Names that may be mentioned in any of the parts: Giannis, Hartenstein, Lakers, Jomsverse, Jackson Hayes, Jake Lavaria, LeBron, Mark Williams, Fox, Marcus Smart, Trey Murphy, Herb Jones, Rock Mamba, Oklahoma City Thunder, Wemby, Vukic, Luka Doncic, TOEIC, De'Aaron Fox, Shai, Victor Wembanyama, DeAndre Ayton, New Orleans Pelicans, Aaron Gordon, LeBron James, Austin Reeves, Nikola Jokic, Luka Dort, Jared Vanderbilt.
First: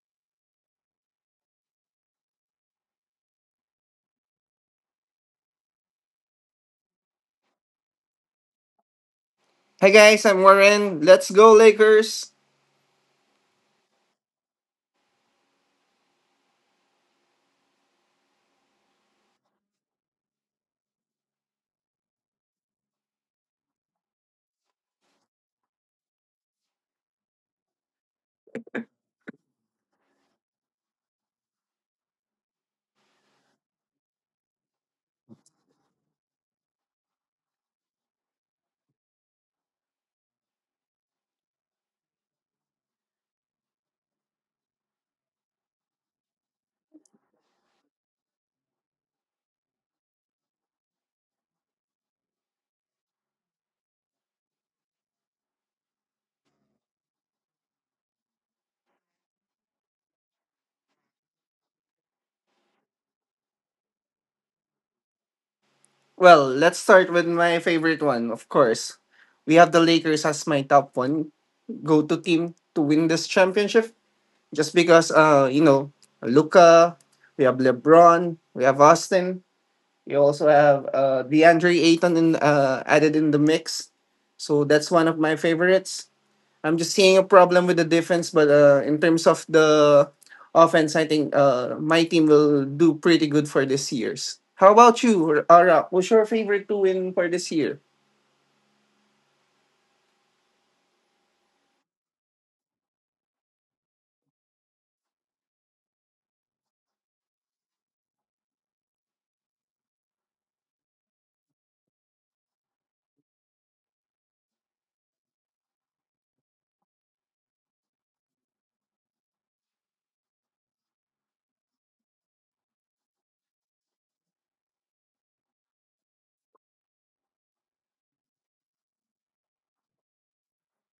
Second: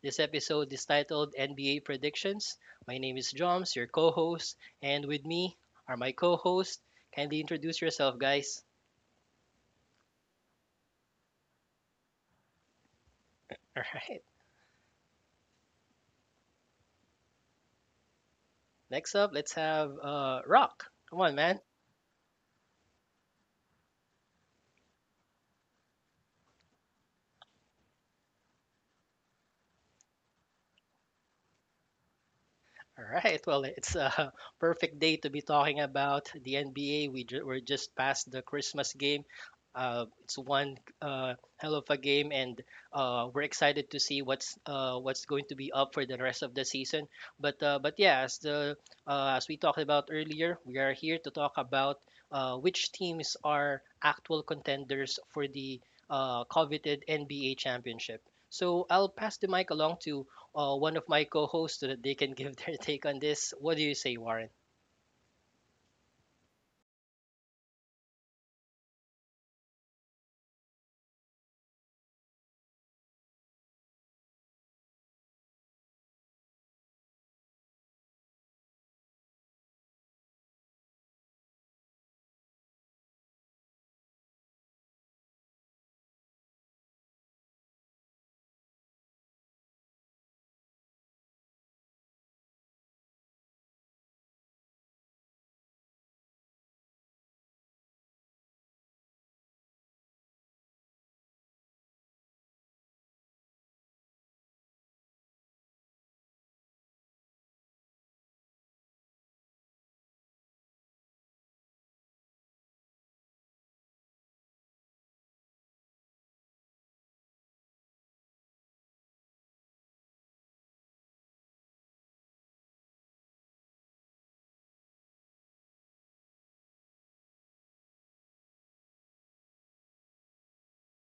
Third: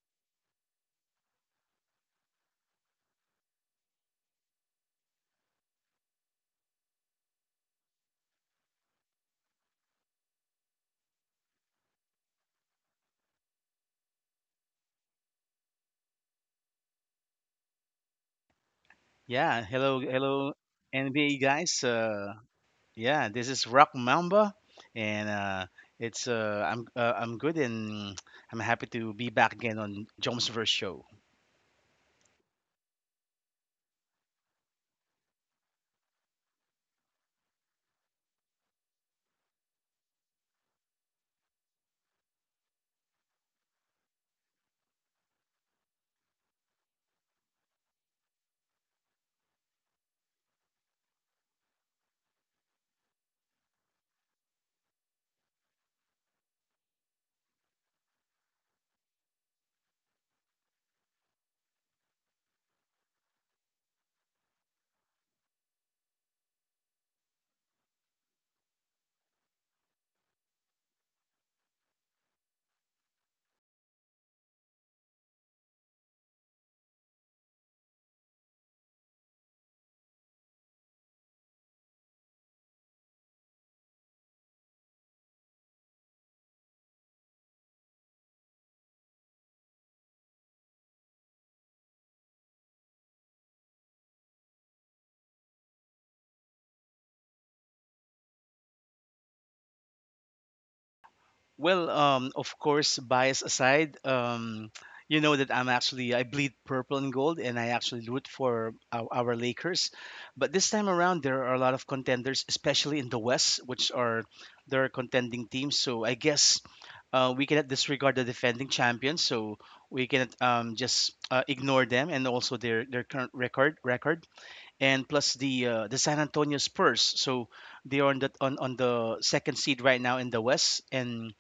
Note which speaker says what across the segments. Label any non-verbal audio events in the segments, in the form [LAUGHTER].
Speaker 1: This episode is titled NBA Predictions. My name is Joms, your co host, and with me are my co host. Kindly introduce yourself, guys.
Speaker 2: Hi guys, I'm Warren. Let's go Lakers.
Speaker 1: [LAUGHS] All right, next up, let's
Speaker 3: Yeah,
Speaker 1: have
Speaker 3: hello, hello,
Speaker 1: Rock. Come on,
Speaker 3: NBA
Speaker 1: man.
Speaker 3: guys. Yeah, this is Rock Mamba, and it's I'm good, and [TSK] I'm happy to be back again on Jones Verse Show.
Speaker 1: All right. Well, it's a [LAUGHS] perfect day to be talking about the NBA. We're just past the Christmas game. It's one hell of a game, and we're excited to see what's going to be up for the rest of the season. But yeah, as we talked about earlier, we are here to talk about which teams are actual contenders for the coveted NBA championship. So I'll pass the mic along to one of my co-hosts so that they can [LAUGHS] give their take on this. What do you say, Warren?
Speaker 2: Well, let's start with my favorite one, of course. We have the Lakers as my top one go-to team to win this championship just because you know, Luca, we have LeBron, we have Austin, we also have DeAndre Ayton in, added in the mix. So that's one of my favorites. I'm just seeing a problem with the defense, but in terms of the offense, I think my team will do pretty good for this year's. How about you, Ara? Who's your favorite to win for this year?
Speaker 3: Of course, bias aside, you know that I bleed purple and gold, and I actually root for our Lakers. But this time around, there are a lot of contenders, especially in the West, which are there are contending teams. So I guess we cannot disregard the defending champions. So we cannot just ignore them, and also their current record, and plus the San Antonio Spurs. So they are on the second seed right now in the West, and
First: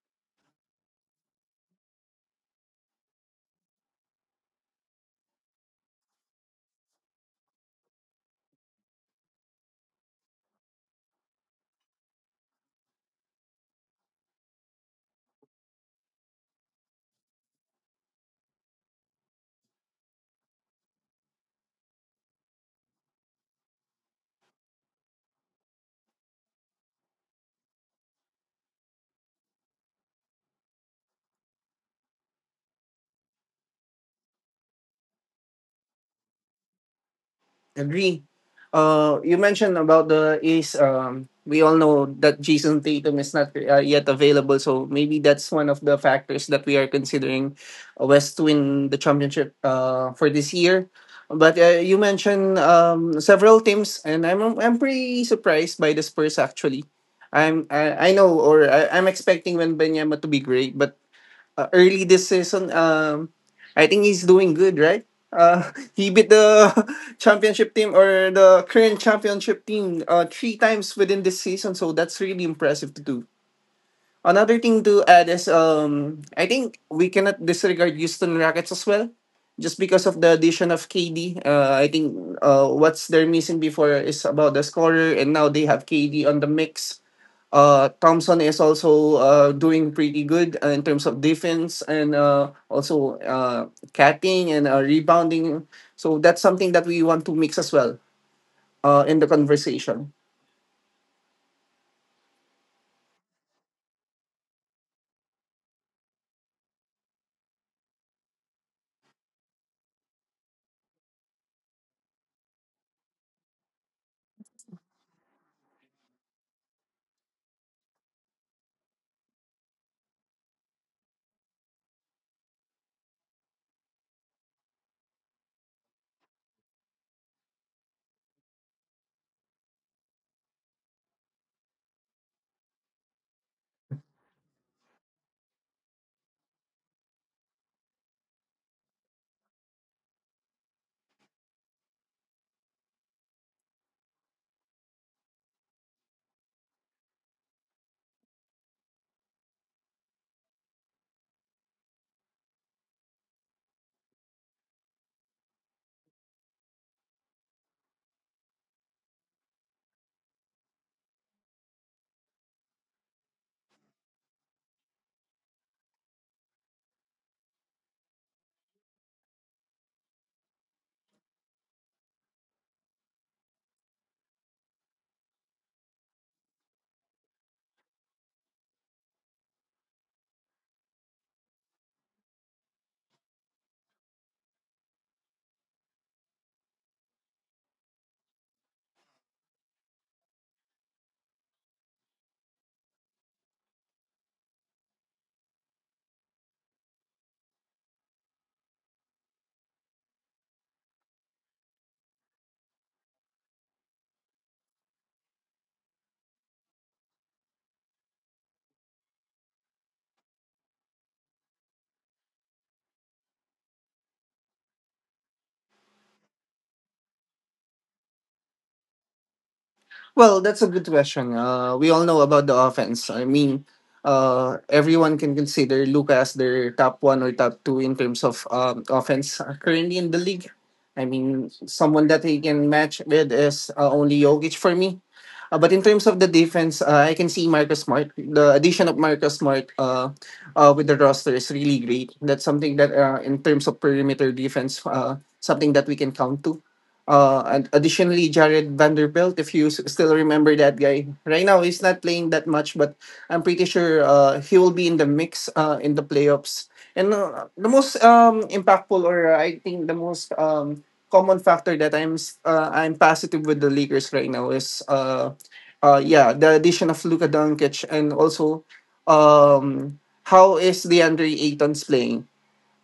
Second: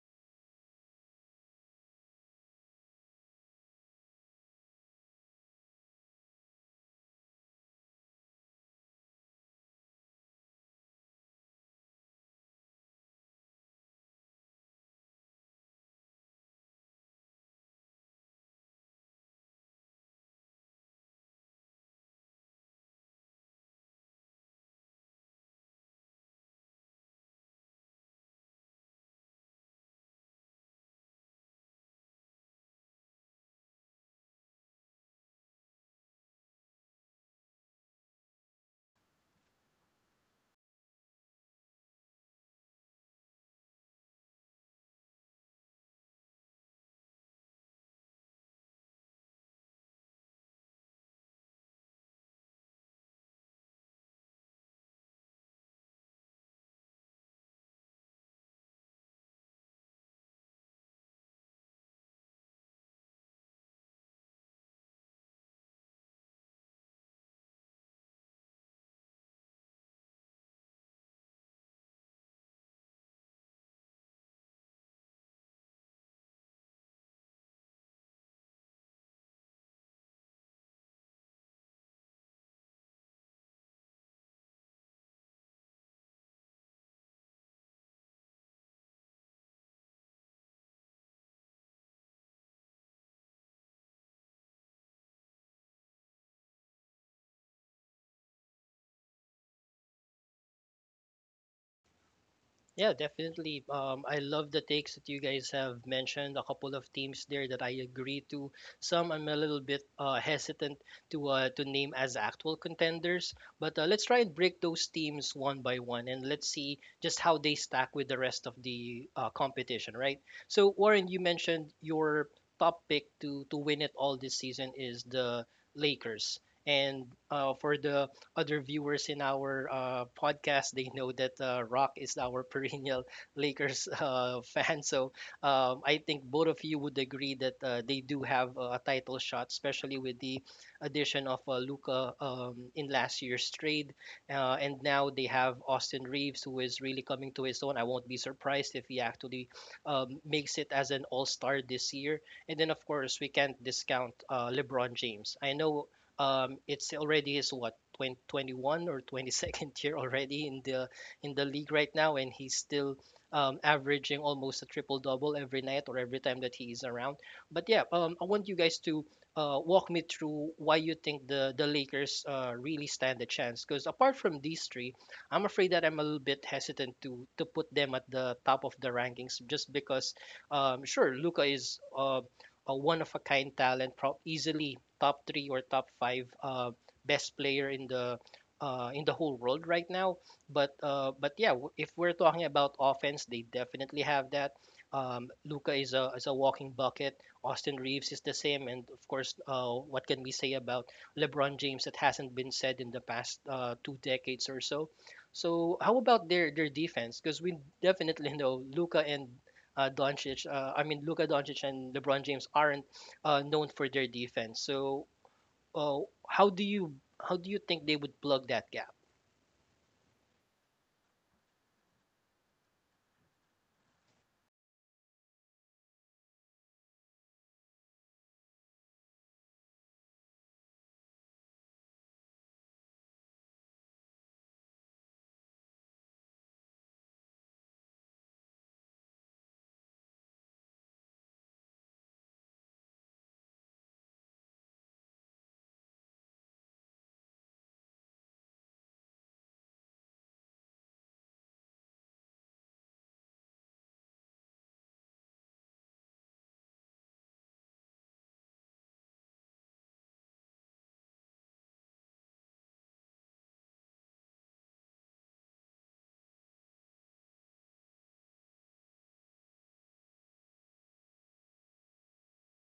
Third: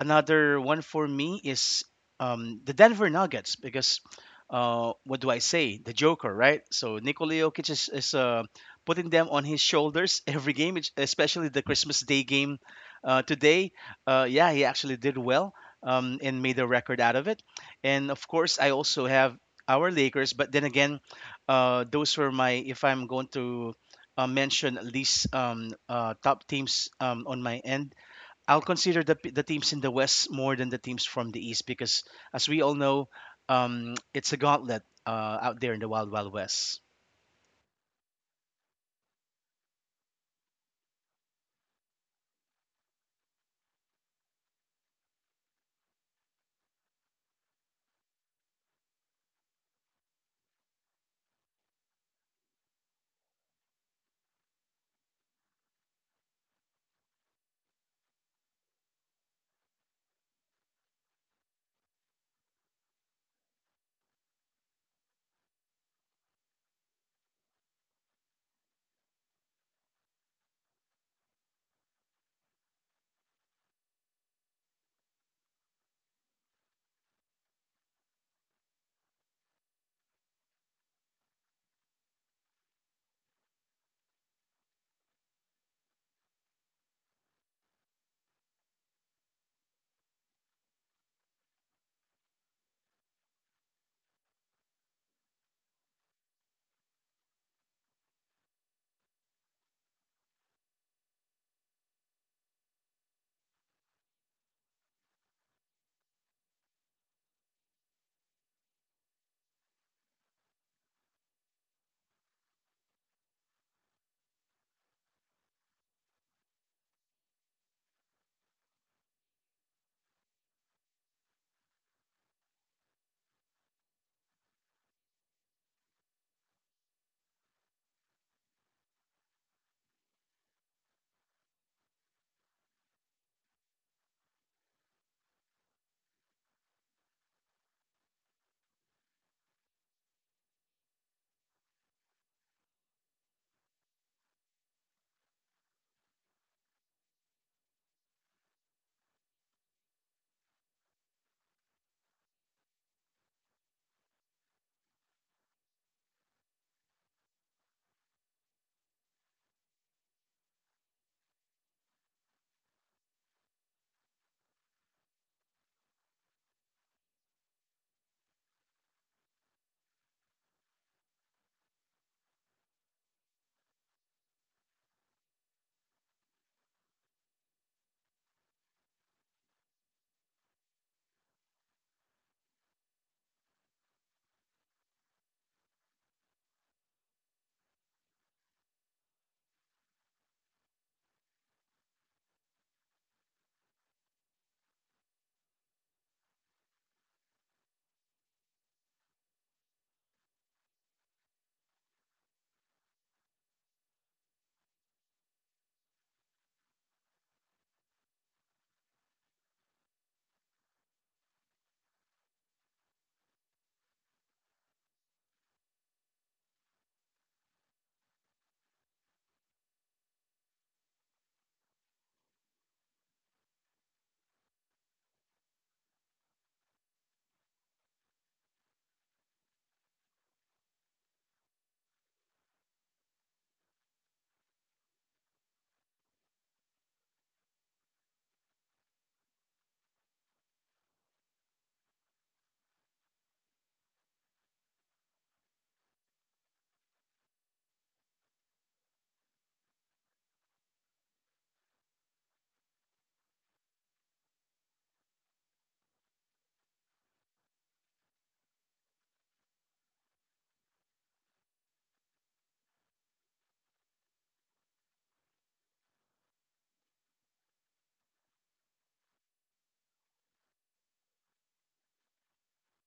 Speaker 3: another one for me is the Denver Nuggets because, what do I say, the Joker, right? So Nikola Jokic is putting them on his shoulders [LAUGHS] every game, which- especially the Christmas Day game today. Yeah, he actually did well and made a record out of it. And of course, I also have our Lakers, but then again, those were my if I'm going to mention at least top teams on my end, I'll consider the teams in the West more than the teams from the East because, as we all know, it's a gauntlet out there in the Wild Wild West.
Speaker 2: Agree. You mentioned about the Ace. We all know that Jason Tatum is not yet available, so maybe that's one of the factors that we are considering West to win the championship for this year. But you mentioned several teams, and I'm pretty surprised by the Spurs actually. I know or I'm expecting Wembanyama to be great, but early this season. I think he's doing good, right? [LAUGHS] He beat the [LAUGHS] championship team or the current championship team three times within this season, so that's really impressive to do. Another thing to add is I think we cannot disregard Houston Rockets as well, just because of the addition of KD. I think what's they're missing before is about the scorer, and now they have KD on the mix Thompson is also doing pretty good in terms of defense and also catching and rebounding. So that's something that we want to mix as well in the conversation.
Speaker 1: Yeah, definitely. I love the takes that you guys have mentioned. A couple of teams there that I agree to. Some I'm a little bit hesitant to name as actual contenders, but let's try and break those teams one by one and let's see just how they stack with the rest of the competition, right? So Warren, you mentioned your top pick to win it all this season is the Lakers, and for the other viewers in our podcast, they know that Rock is our perennial [LAUGHS] Lakers fan. So I think both of you would agree that they do have a title shot, especially with the addition of Luca, in last year's trade. And now they have Austin Reeves, who is really coming to his own. I won't be surprised if he actually makes it as an all star this year. And then, of course, we can't discount LeBron James. I know, it's already his, what, 20 21 or 22nd year already in the league right now, and he's still averaging almost a triple double every night or every time that he is around. But yeah, I want you guys to walk me through why you think the Lakers really stand a chance, because apart from these three, I'm afraid that I'm a little bit hesitant to put them at the top of the rankings, just because, sure, Luka is a one of a kind talent, prob easily top three or top five, best player in the whole world right now. But yeah, if we're talking about offense, they definitely have that. Luca is a walking bucket. Austin Reeves is the same, and of course, what can we say about LeBron James that hasn't been said in the past two decades or so? So how about their defense? Because we definitely [LAUGHS] know I mean Luka Doncic and LeBron James aren't known for their defense. So uh, how do you, how do you think they would plug that gap?
Speaker 2: Well, that's a good question. We all know about the offense. I mean, everyone can consider Luca as their top one or top two in terms of offense currently in the league. I mean, someone that he can match with is only Jokic for me. But in terms of the defense, I can see Marcus Smart. The addition of Marcus Smart with the roster is really great. That's something that, in terms of perimeter defense, something that we can count to. And additionally, Jared Vanderbilt, if you still remember that guy, right now he's not playing that much, but I'm pretty sure he will be in the mix in the playoffs. And the most impactful, or I think the most common factor that I'm positive with the Lakers right now is, yeah, the addition of Luka Doncic, and also how is DeAndre Ayton's playing?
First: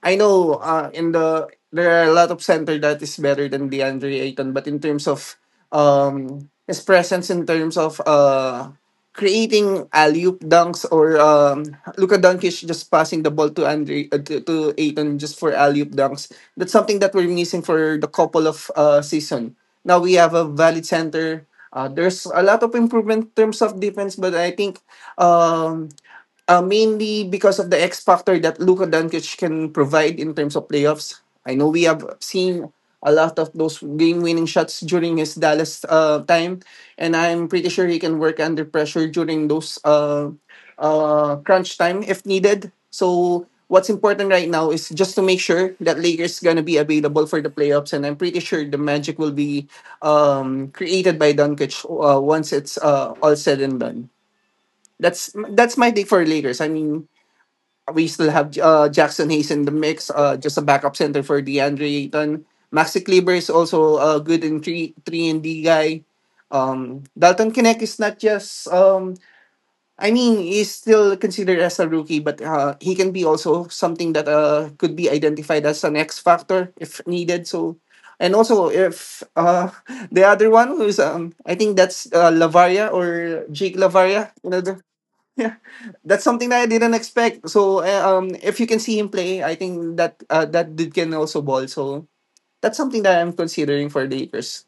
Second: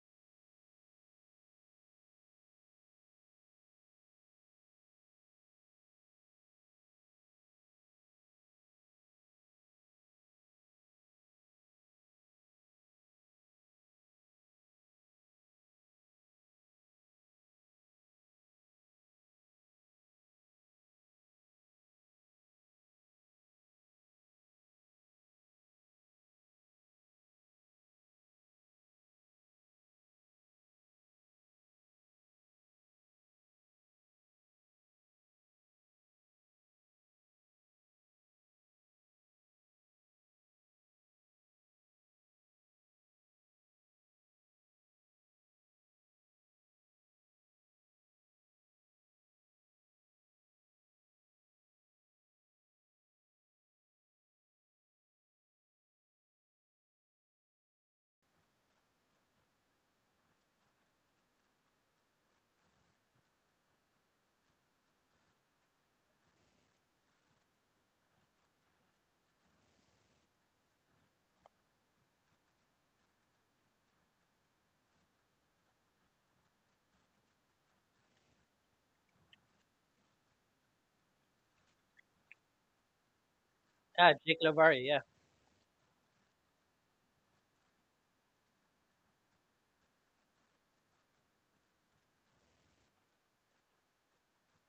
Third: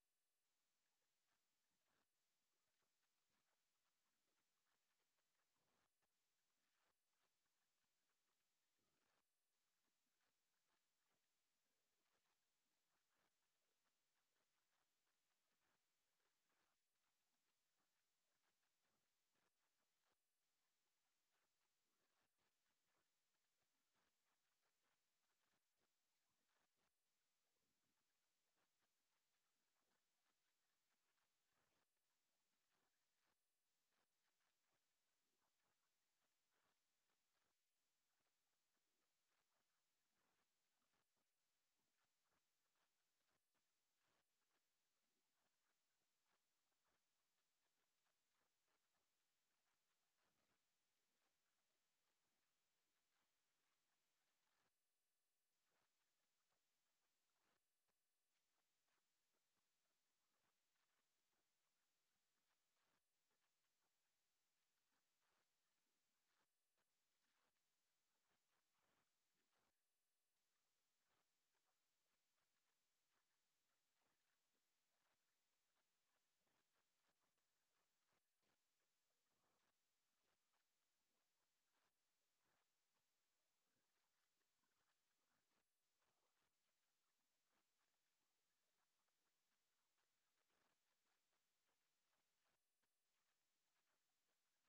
Speaker 2: I know in the there are a lot of center that is better than DeAndre Ayton, but in terms of his presence, in terms of creating alley-oop dunks or Luka Doncic just passing the ball to Andre to Ayton just for alley-oop dunks, that's something that we're missing for the couple of season. Now we have a valid center. There's a lot of improvement in terms of defense, but I think um, mainly because of the X factor that Luka Doncic can provide in terms of playoffs. I know we have seen a lot of those game-winning shots during his Dallas time, and I'm pretty sure he can work under pressure during those crunch time if needed. So what's important right now is just to make sure that Lakers gonna be available for the playoffs, and I'm pretty sure the magic will be created by Doncic once it's all said and done. That's my take for Lakers. I mean, we still have Jackson Hayes in the mix, just a backup center for DeAndre Ayton. Maxi Kleber is also good in three three and D guy. Dalton Kinnick is not just I mean he's still considered as a rookie, but he can be also something that could be identified as an X factor if needed. So and also if [LAUGHS] the other one who's I think that's Lavaria or Jake
Speaker 1: Ah,
Speaker 2: Lavaria.
Speaker 1: Jake
Speaker 2: You know, the,
Speaker 1: Lavari, yeah.
Speaker 2: yeah, that's something that I didn't expect. So if you can see him play, I think that that dude can also ball. So that's something that I'm considering for the Lakers.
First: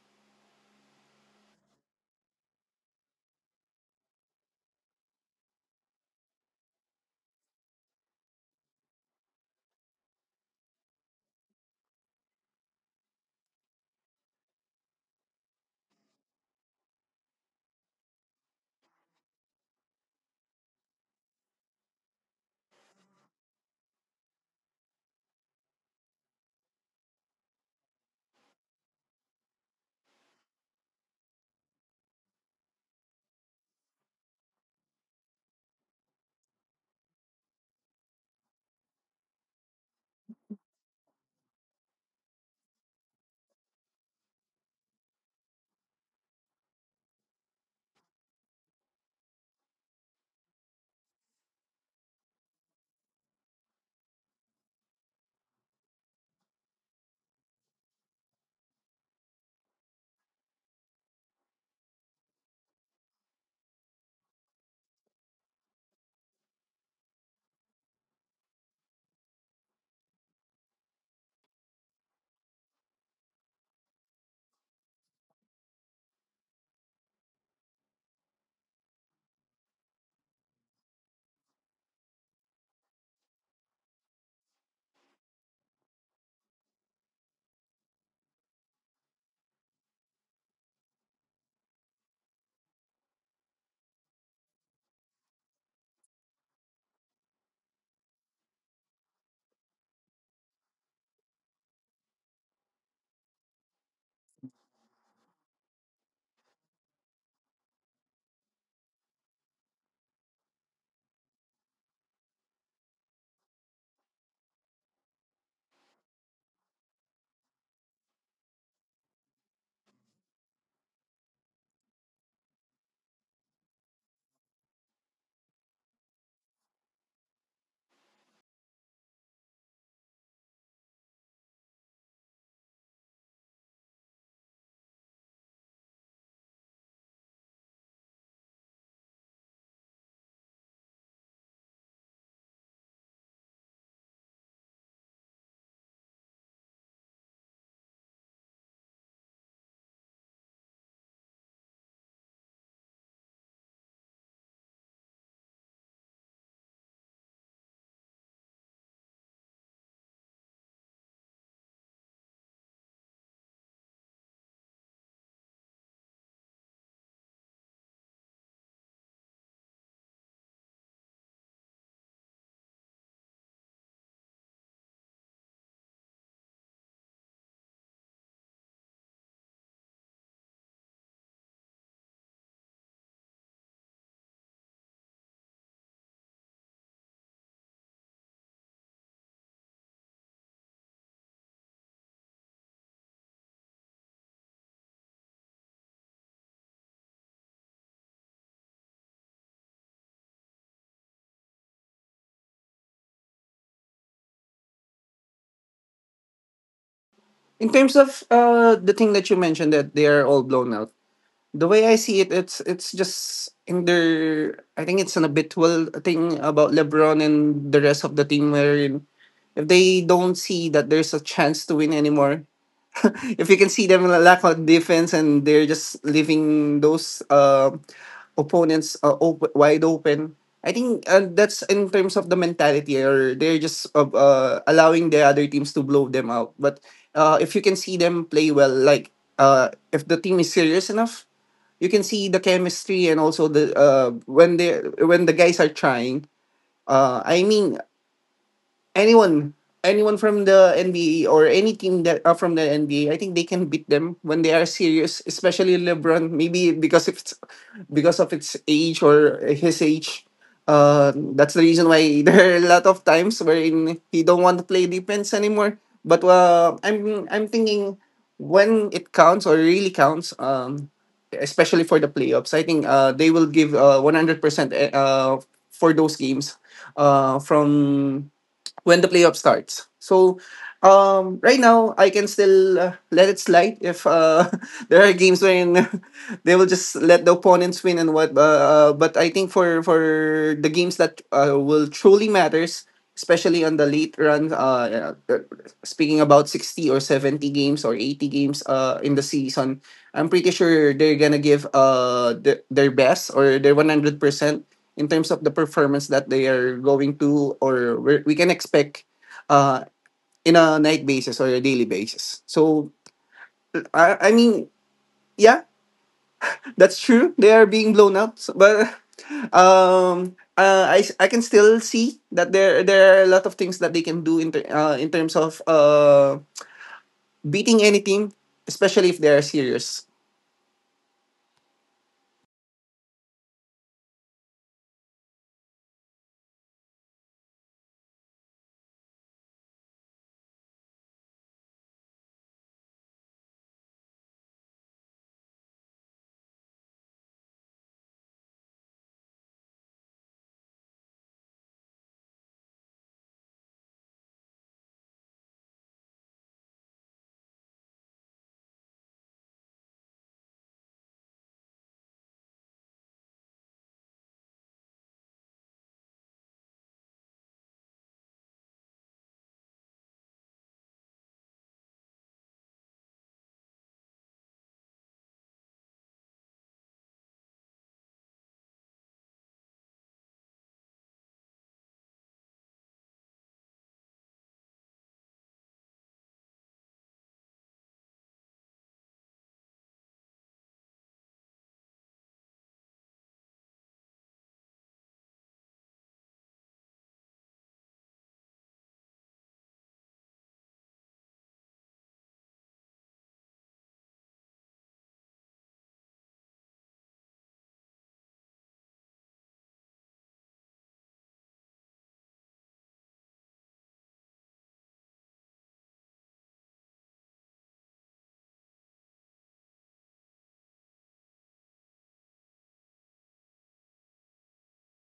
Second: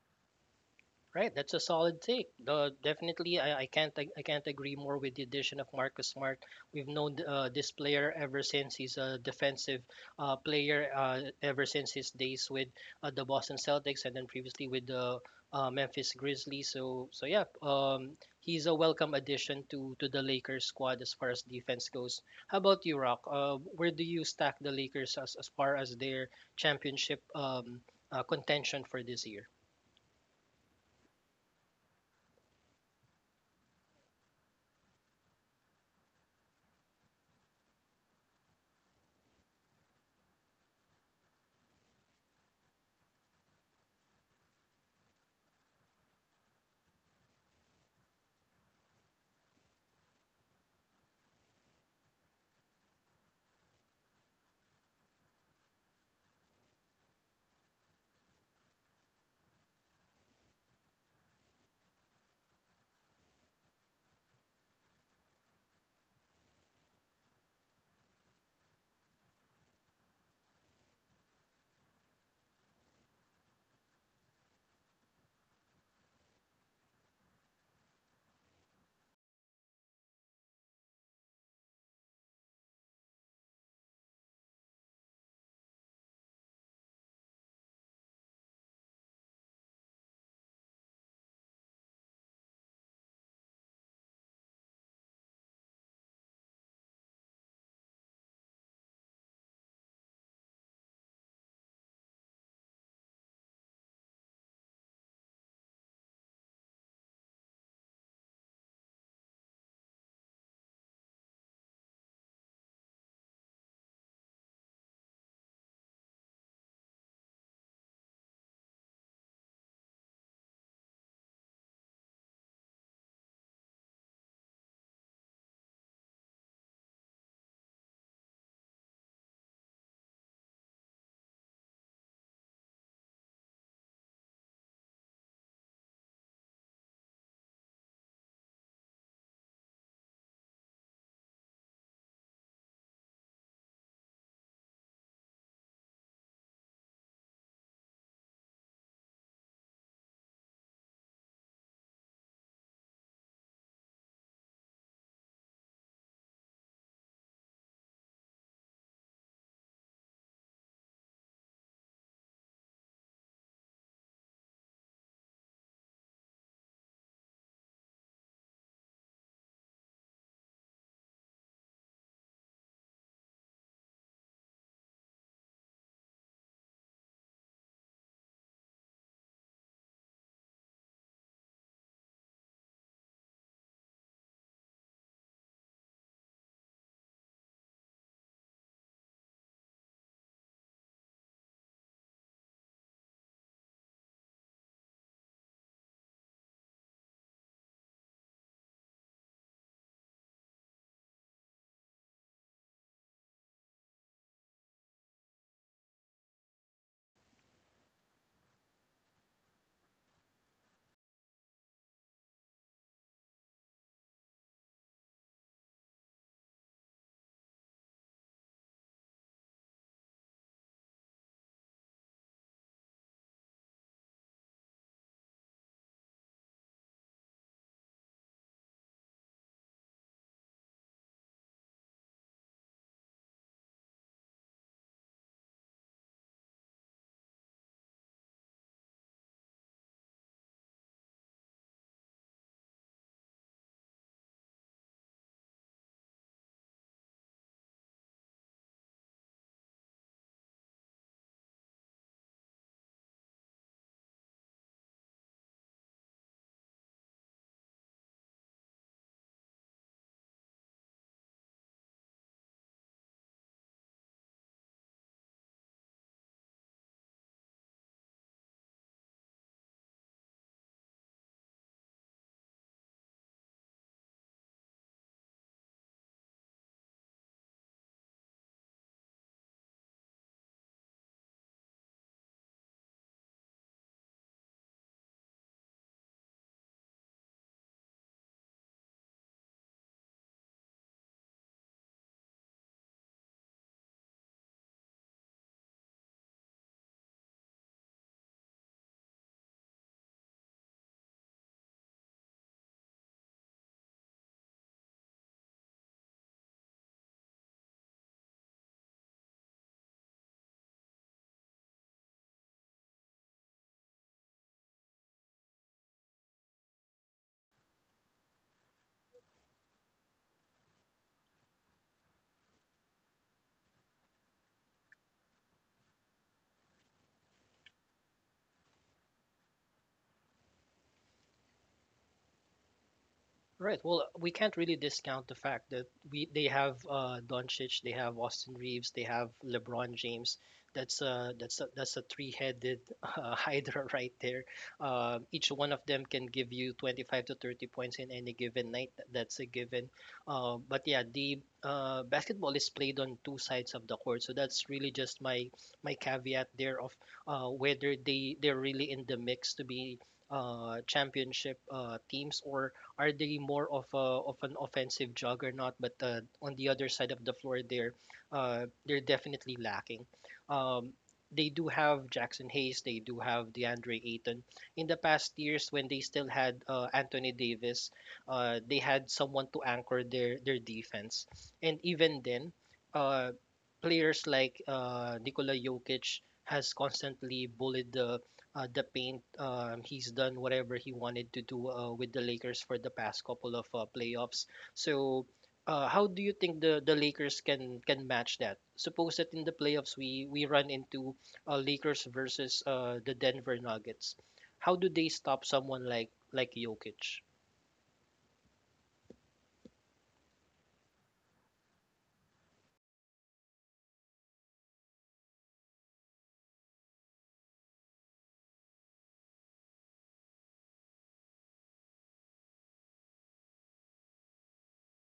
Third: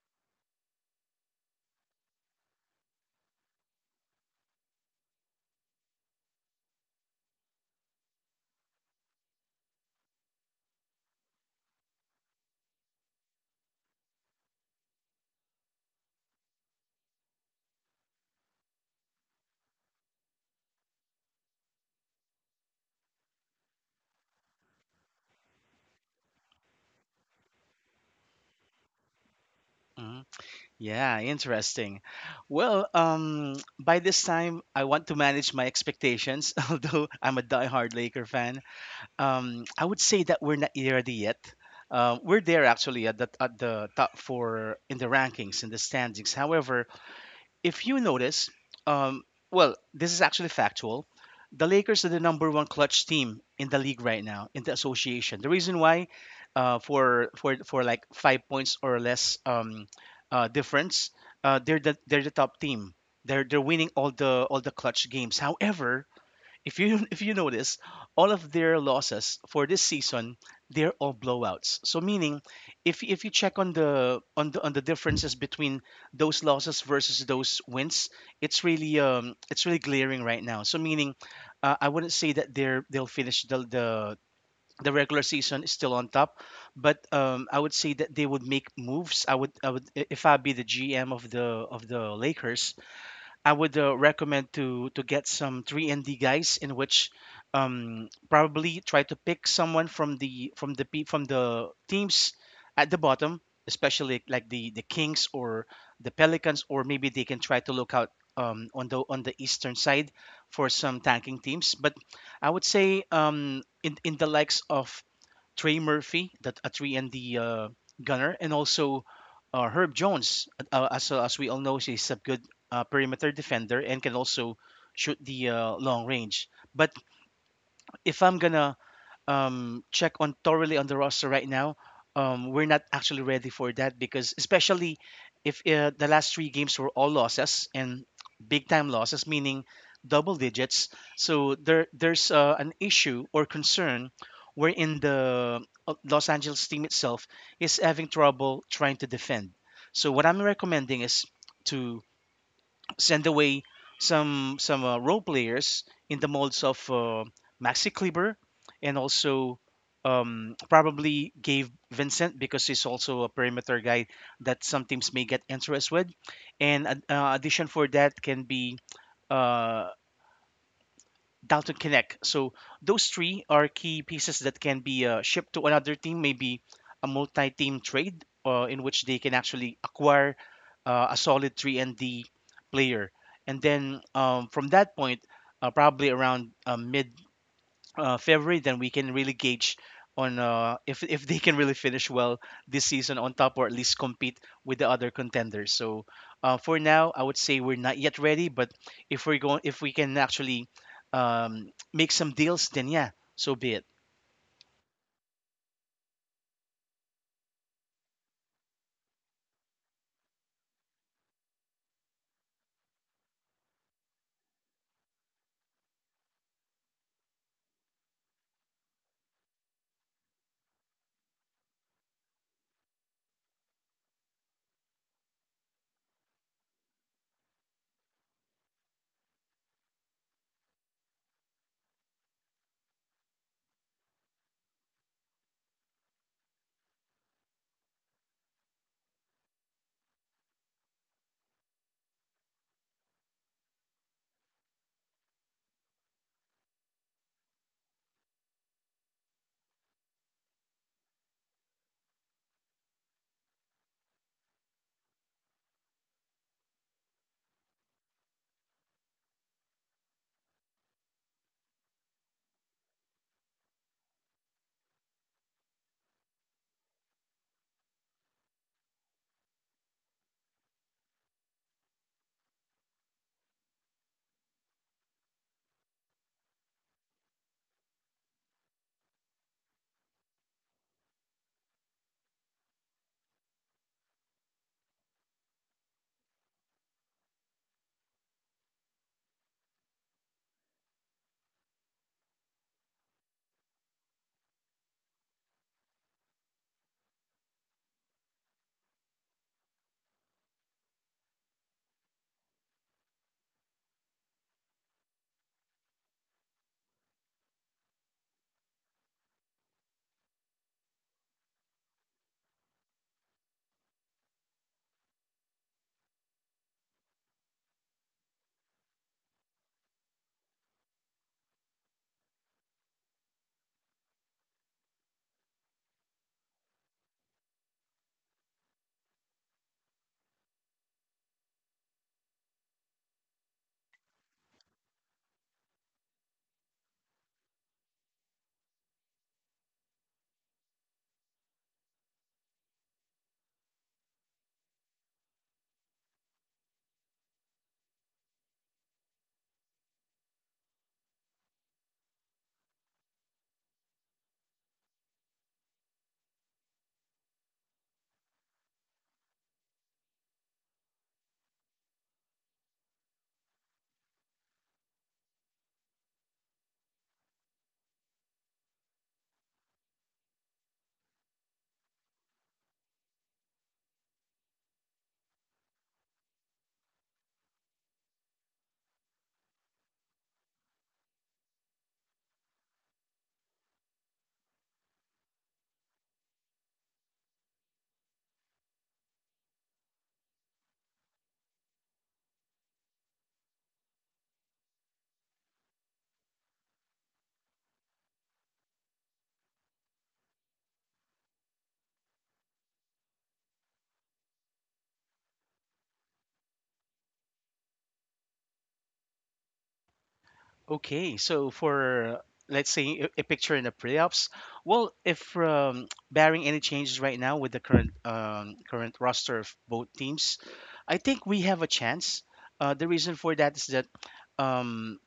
Speaker 1: Right, that's a solid take. Definitely, I can't ag- I can't agree more with the addition of Marcus Smart. We've known this player ever since he's a defensive player, ever since his days with the Boston Celtics and then previously with the Memphis Grizzlies. So yeah, he's a welcome addition to the Lakers squad as far as defense goes. How about you, Rock? Where do you stack the Lakers as far as their championship, contention for this year?
Speaker 3: Mhm. Yeah, interesting. By this time, I want to manage my expectations, [LAUGHS] although I'm a diehard Laker fan. I would say that we're not ready yet. We're there actually at at the top 4 in the rankings, in the standings. However, if you notice, um, this is actually factual. The Lakers are the number 1 clutch team in the league right now in the association. The reason why, for like 5 points or less difference, they're the top team. They're winning all the clutch games. However, if you [LAUGHS] if you notice, all of their losses for this season, they're all blowouts. So meaning, if you check on the differences between those losses versus those wins, it's really glaring right now. So meaning, I wouldn't say that they'll finish the regular season is still on top, but I would say that they would make moves. If I be the GM of the Lakers, I would recommend to get some 3D guys, in which probably try to pick someone from from the teams at the bottom, especially like the Kings or the Pelicans, or maybe they can try to look out on the eastern side for some tanking teams. But I would say in the likes of Trey Murphy, that a 3ND gunner, and also Herb Jones. As we all know, he's a good perimeter defender and can also shoot the long range. But if I'm gonna check on thoroughly on the roster right now, we're not actually ready for that because, especially if the last three games were all losses, and big time losses, meaning double digits. So there there's an issue or concern wherein the Los Angeles team itself is having trouble trying to defend. So what I'm recommending is to send away some role players in the molds of Maxi Kleber, and also probably gave Vincent, because he's also a perimeter guy that some teams may get interested with. And an, addition for that can be uh, Dalton Connect. So those three are key pieces that can be shipped to another team, maybe a multi-team trade in which they can actually acquire a solid 3D player. And then from that point, probably around mid February, then we can really gauge on if they can really finish well this season on top, or at least compete with the other contenders. So for now, I would say we're not yet ready, but if we can actually make some deals, then yeah, so be it.
Speaker 2: In terms of the thing that you mentioned that they are all blown out. The way I see it, it's just in their. I think it's an habitual thing about LeBron and the rest of the team wherein if they don't see that there's a chance to win anymore, [LAUGHS] if you can see them lack of defense and they're just leaving those opponents wide open. I think that's in terms of the mentality, or they're just allowing the other teams to blow them out. But if you can see them play well, like if the team is serious enough, you can see the chemistry and also the when they when the guys are trying. I mean, anyone anyone from the NBA or any team that are from the NBA, I think they can beat them when they are serious, especially LeBron. Maybe because if it's because of its age or his age. That's the reason why [LAUGHS] there are a lot of times wherein he don't want to play defense anymore. But uh, I'm thinking when it counts or really counts, especially for the playoffs, I think they will give 100% uh, for those games from when the playoff starts. So right now, I can still let it slide if [LAUGHS] there are games when [LAUGHS] they will just let the opponents win and what. But I think for the games that will truly matters, especially on the late run, speaking about 60 or 70 games or 80 games in the season, I'm pretty sure they're gonna give their best or their 100% in terms of the performance that they are going to or we can expect uh, in a night basis or a daily basis. So I mean, yeah, that's true. They are being blown out, but [LAUGHS] I, I can still see that there are a lot of things that they can do in terms of beating any team, especially if they are serious.
Speaker 1: Right. Well, we can't really discount the fact that we they have Doncic, they have Austin Reeves, they have LeBron James. That's a three-headed [LAUGHS] hydra right there. Each one of them can give you 25 to 30 points in any given night. That's a given. But yeah, the basketball is played on two sides of the court, so that's really just my caveat there of whether they're really in the mix to be championship teams, or are they more of of an offensive juggernaut? But on the other side of the floor, they're definitely lacking. Um, they do have Jackson Hayes. They do have DeAndre Ayton. In the past years, when they still had Anthony Davis, they had someone to anchor their defense. And even then, uh, players like Nikola Jokic has constantly bullied the the paint. He's done whatever he wanted to do with the Lakers for the past couple of playoffs. So, how do you think the Lakers can match that? Suppose that in the playoffs we run into Lakers versus the Denver Nuggets. How do they stop someone like Jokic?
Speaker 3: Okay, so for let's say a picture in the playoffs, well, if [TSK] barring any changes right now with the current roster of both teams, I think we have a chance. The reason for that is that um,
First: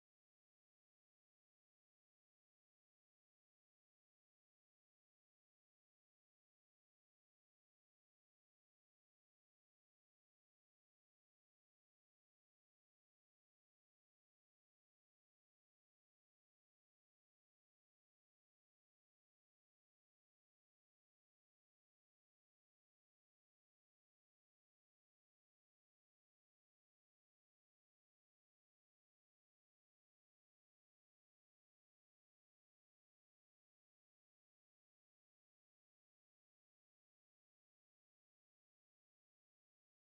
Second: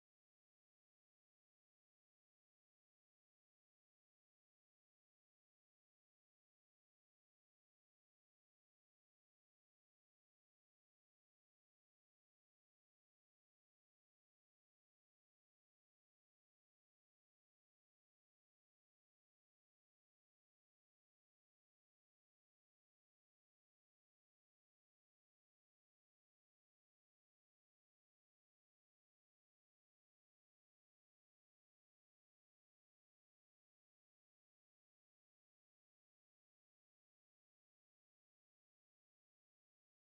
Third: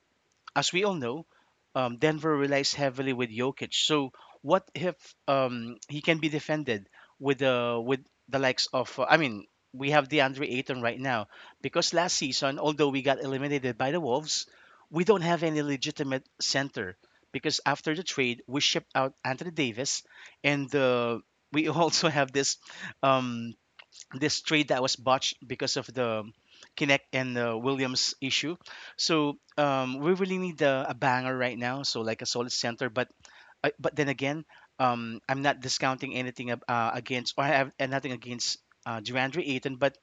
Speaker 3: as we all know, Denver relies heavily with Jokic. So what if he can be defended with the likes of we have DeAndre Ayton right now, because last season, although we got eliminated by the Wolves, we don't have any legitimate center, because after the trade we shipped out Anthony Davis, and we [LAUGHS] also have this um, this trade that was botched because of the Kinect and the Williams issue. So we really need a banger right now. So like a solid center, but then again, I'm not discounting anything against, or I have nothing against Durandre Ayton, but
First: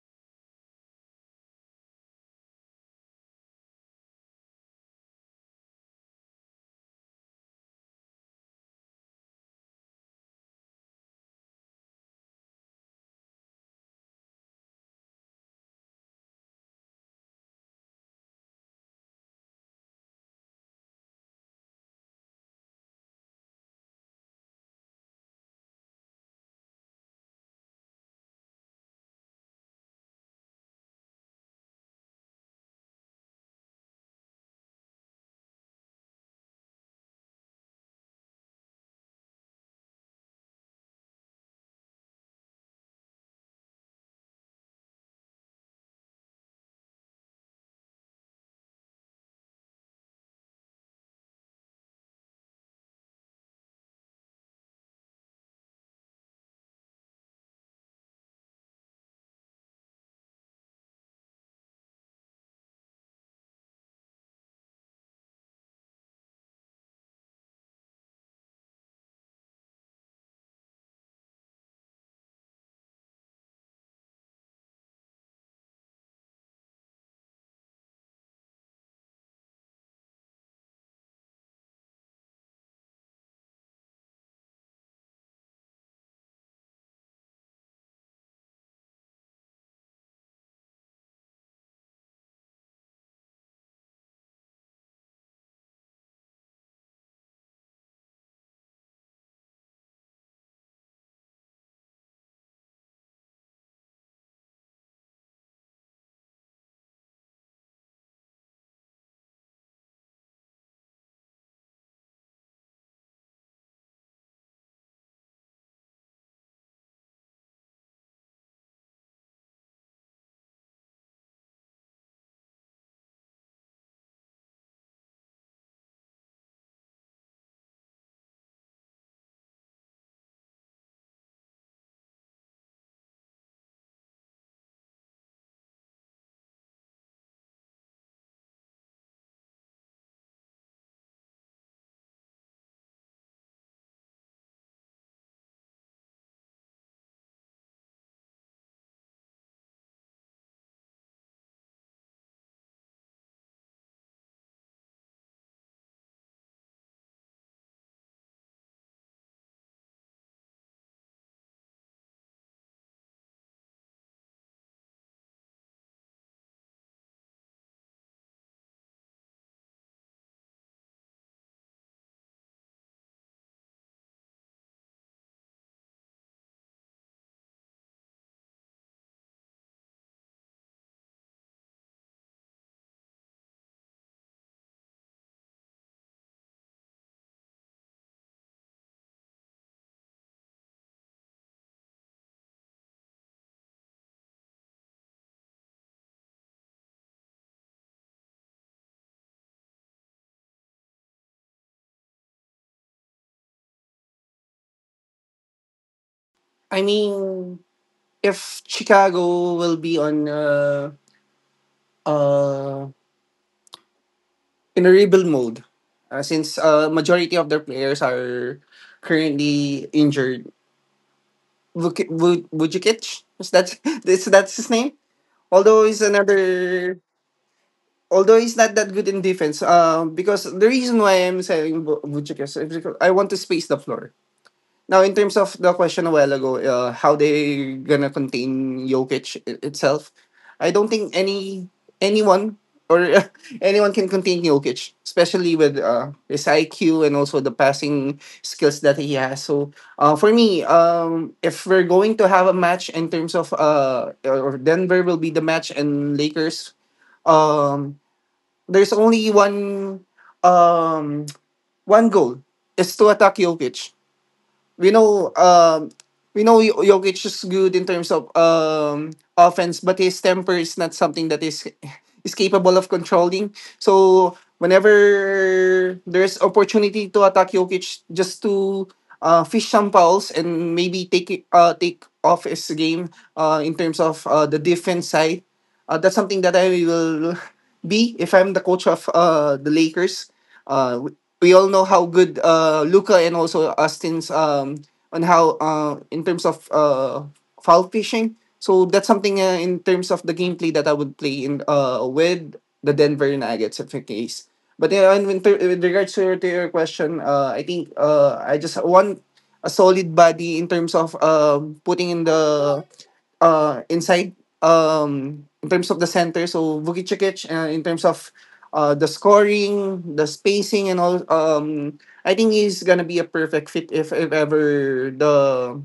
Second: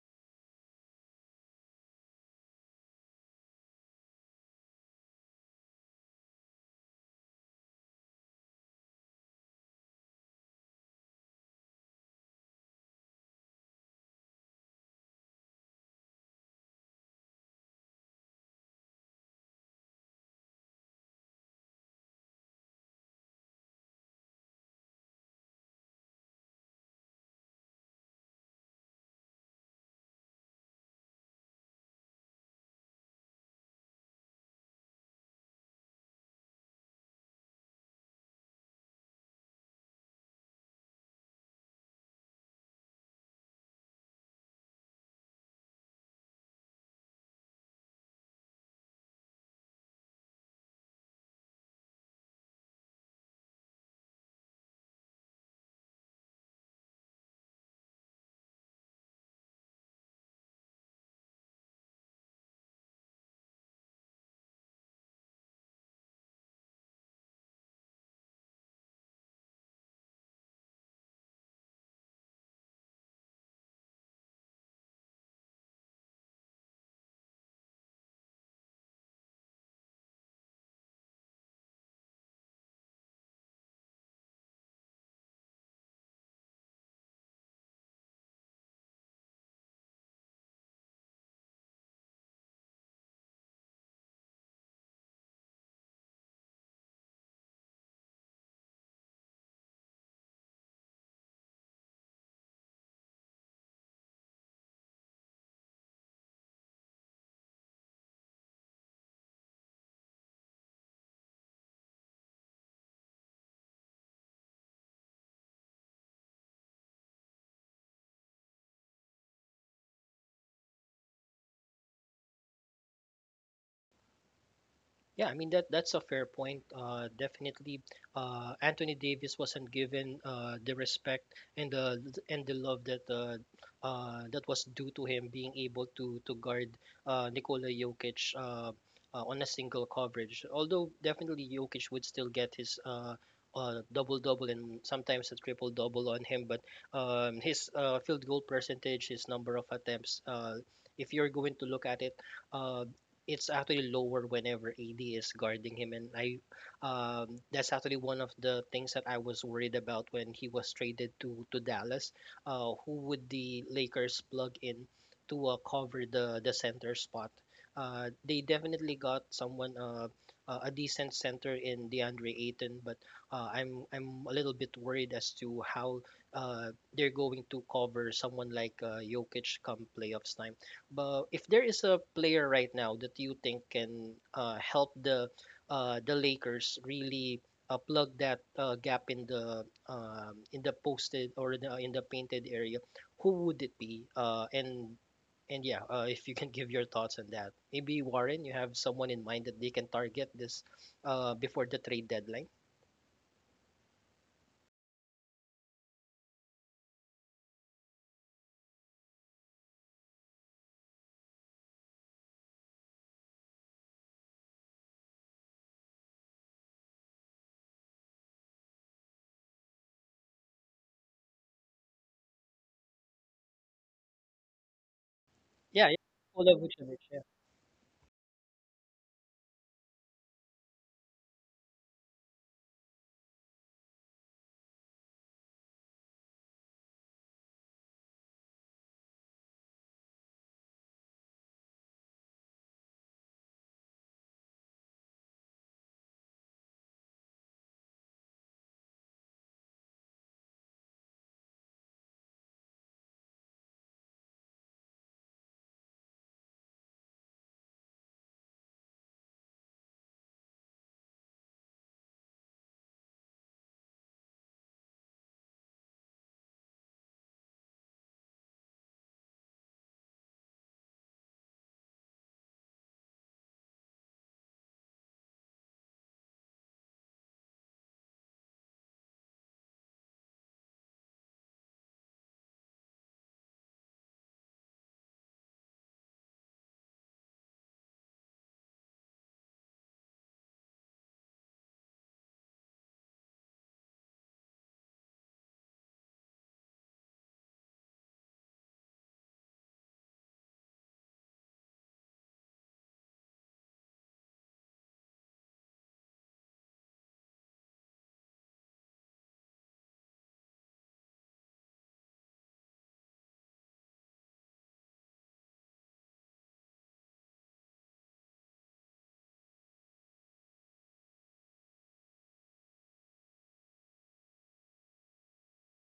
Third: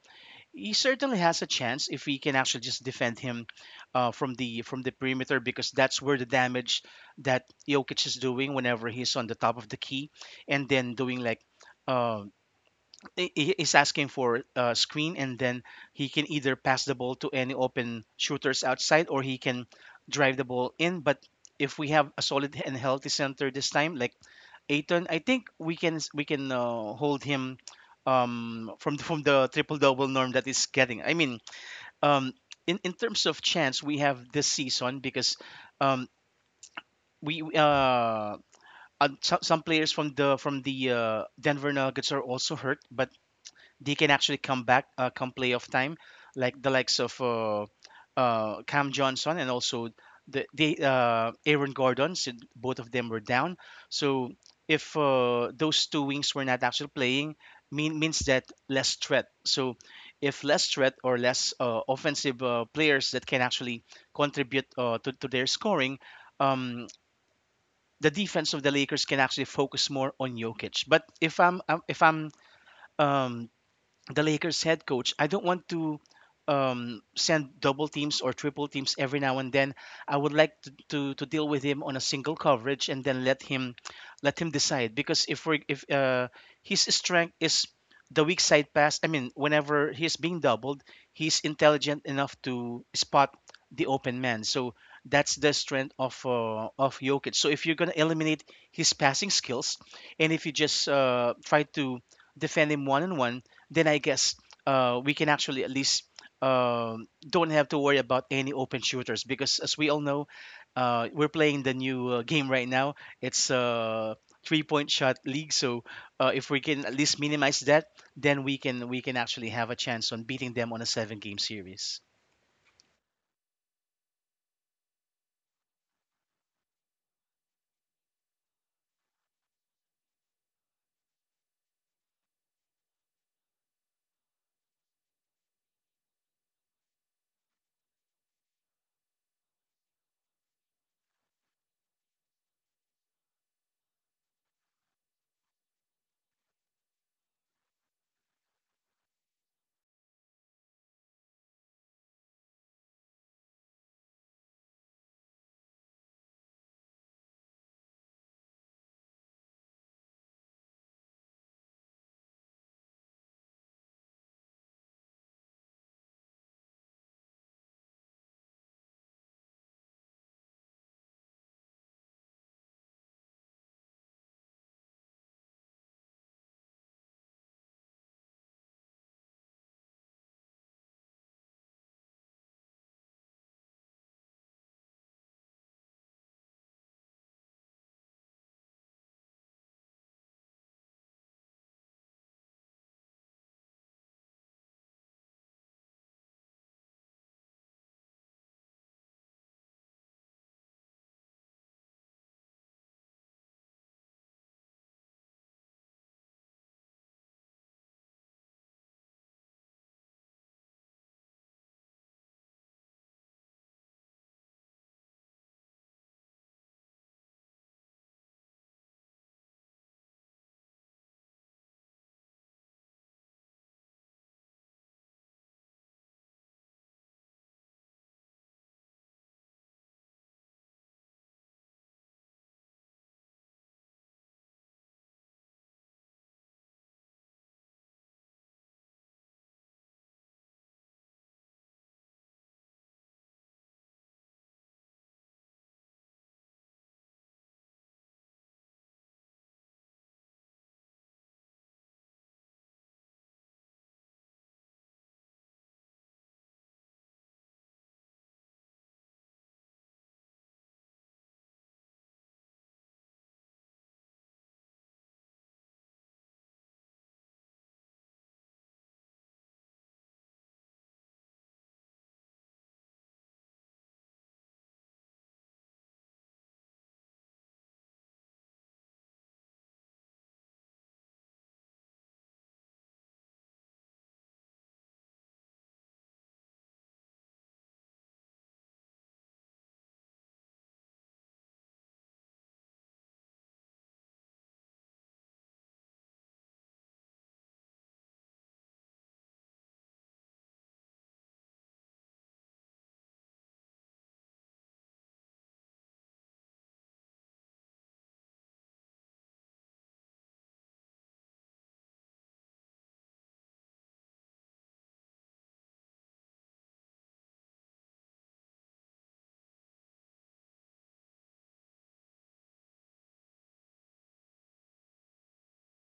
Speaker 3: he certainly has a chance if we can actually just defend him from the perimeter, because that's where the damage that Jokic is doing whenever he's on the top of the key, and then doing like. Uh, is asking for a screen, and then he can either pass the ball to any open shooters outside, or he can drive the ball in. But if we have a solid and healthy center this time, like Aiton, I think we can hold him from from the triple double norm that is getting, I mean, um in terms of chance we have this season, because um we some players from the Denver Nuggets are also hurt, but they can actually come back, come playoff time, like the likes of Cam Johnson, and also the Aaron Gordon. So both of them were down. So if those two wings were not actually playing, mean, means that less threat. So if less threat, or less offensive players that can actually contribute to their scoring. Um, the defense of the Lakers can actually focus more on Jokic. But if I'm um, the Lakers head coach, I don't want to send double teams or triple teams every now and then. I would like to deal with him on a single coverage, and then let him decide, because if we if his strength is the weak side pass. I mean, whenever he's being doubled, he's intelligent enough to spot the open man. So that's the strength of Jokic. So if you're gonna eliminate his passing skills, and if you just try to defend him 1 on 1, then I guess we can actually at least don't have to worry about any open shooters, because, as we all know, we're playing the new game right now. It's a 3-point shot league, so if we can at least minimize that, then we can actually have a chance on beating them on a 7-game series.
Speaker 1: Yeah, I mean that that's a fair point. Definitely, Anthony Davis wasn't given the respect and the love that that was due to him being able to guard Nikola Jokic, on a single coverage. Although definitely Jokic would still get his, double double and sometimes a triple double on him, but his field goal percentage, his number of attempts. If you're going to look at it, Uh, it's actually lower whenever AD is guarding him, and I that's actually one of the things that I was worried about when he was traded to Dallas. Who would the Lakers plug in to cover the center spot? They definitely got someone, a decent center in DeAndre Ayton, but I'm a little bit worried as to how they're going to cover someone like Jokic come playoffs time. But if there is a player right now that you think can help the Lakers really plug that gap in the, in the posted or in the painted area, who would it be? And yeah, if you can give your thoughts on that, maybe Warren, you have someone in mind that they can target this before the trade deadline.
Speaker 2: I mean, if Chicago will be on. Uh in a rebuild mode. Since majority of their players are currently injured, Vukic, is that [LAUGHS] is that's his name? Although
Speaker 1: Yeah, yeah.
Speaker 2: he's
Speaker 1: All of which.
Speaker 2: another, although he's not that good in defense. Because the reason why I'm saying Vukic is because I want to space the floor. Now, in terms of the question a while ago, how they gonna contain Jokic itself? I don't think any anyone or [LAUGHS] anyone can contain Jokic, especially with his IQ and also the passing skills that he has. So, for me, if we're going to have a match in terms of or Denver will be the match and Lakers, um, there's only one um, one goal is to attack Jokic we know um we know Jokic is good in terms of offense, but his temper is not something that is capable of controlling. So whenever there's opportunity to attack Jokic, just to fish some fouls and maybe take it, take off his game in terms of the defense side. That's something that I will be if I'm the coach of the Lakers. Uh, we all know how good Luca and also Austin's on how in terms of foul fishing. So that's something in terms of the gameplay that I would play in with the Denver Nuggets if in case. But yeah, and with regards to to your question, I think I just want a solid body in terms of putting in the inside in terms of the center so Vukicic in terms of the scoring the spacing and all I think he's gonna be a perfect fit if ever the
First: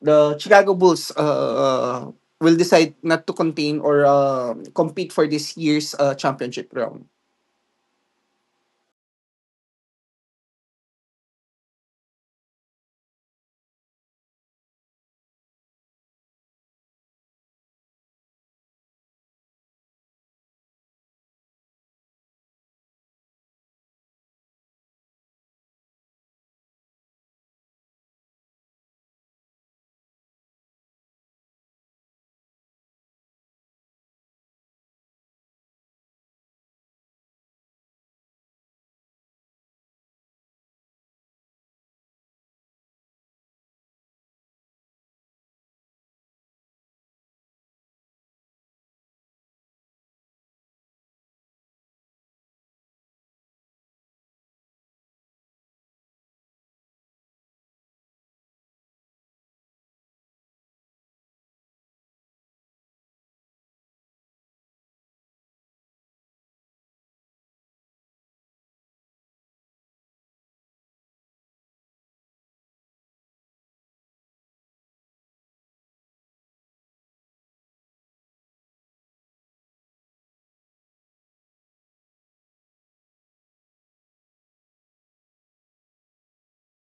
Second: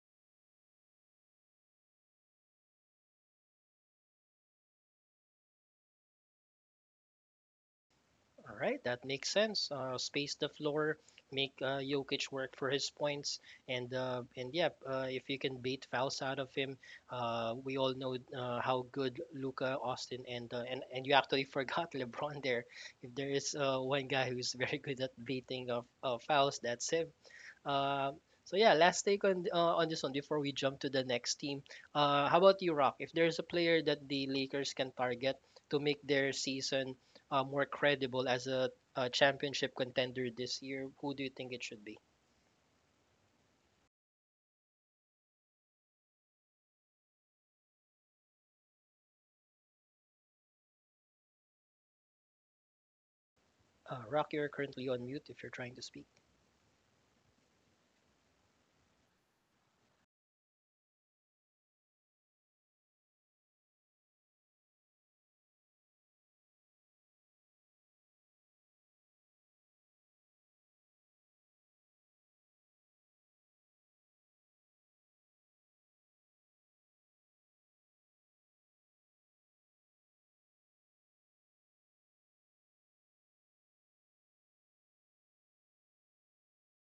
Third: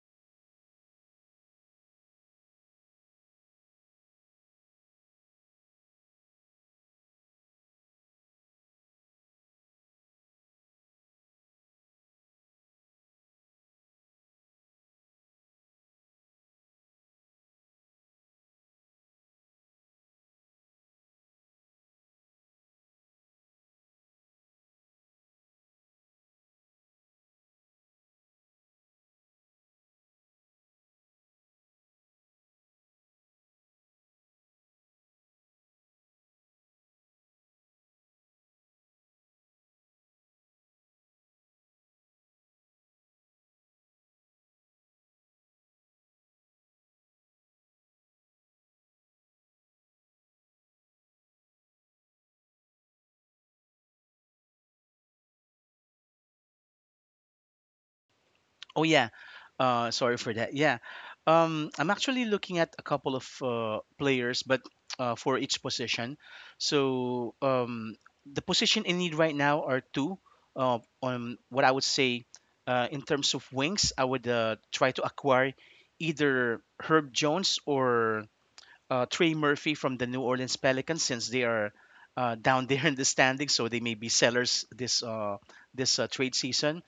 Speaker 2: Chicago Bulls will decide not to contain or compete for this year's championship round.
Speaker 1: All right, that makes sense. Space the floor, make Jokic work for his points, and yeah, if you can bait fouls out of him, we all know how good Luca, Austin, and, and you actually forgot [LAUGHS] LeBron there. If there is one guy who's very good at baiting of fouls, that's him. Um, so yeah, last take on this one before we jump to the next team. How about you, Rock? If there's a player that the Lakers can target to make their season more credible as a championship contender this year, who do you think it should be? Rock, you're currently on mute if you're trying to speak.
Speaker 3: Oh yeah. Sorry for that. Yeah. I'm actually looking at a couple of players, but for each position. So the position in need right now are two. On what I would say, in terms of wings, I would try to acquire either Herb Jones or Trey Murphy from the New Orleans Pelicans, since they are [LAUGHS] down there in the standings, so they may be sellers this trade season.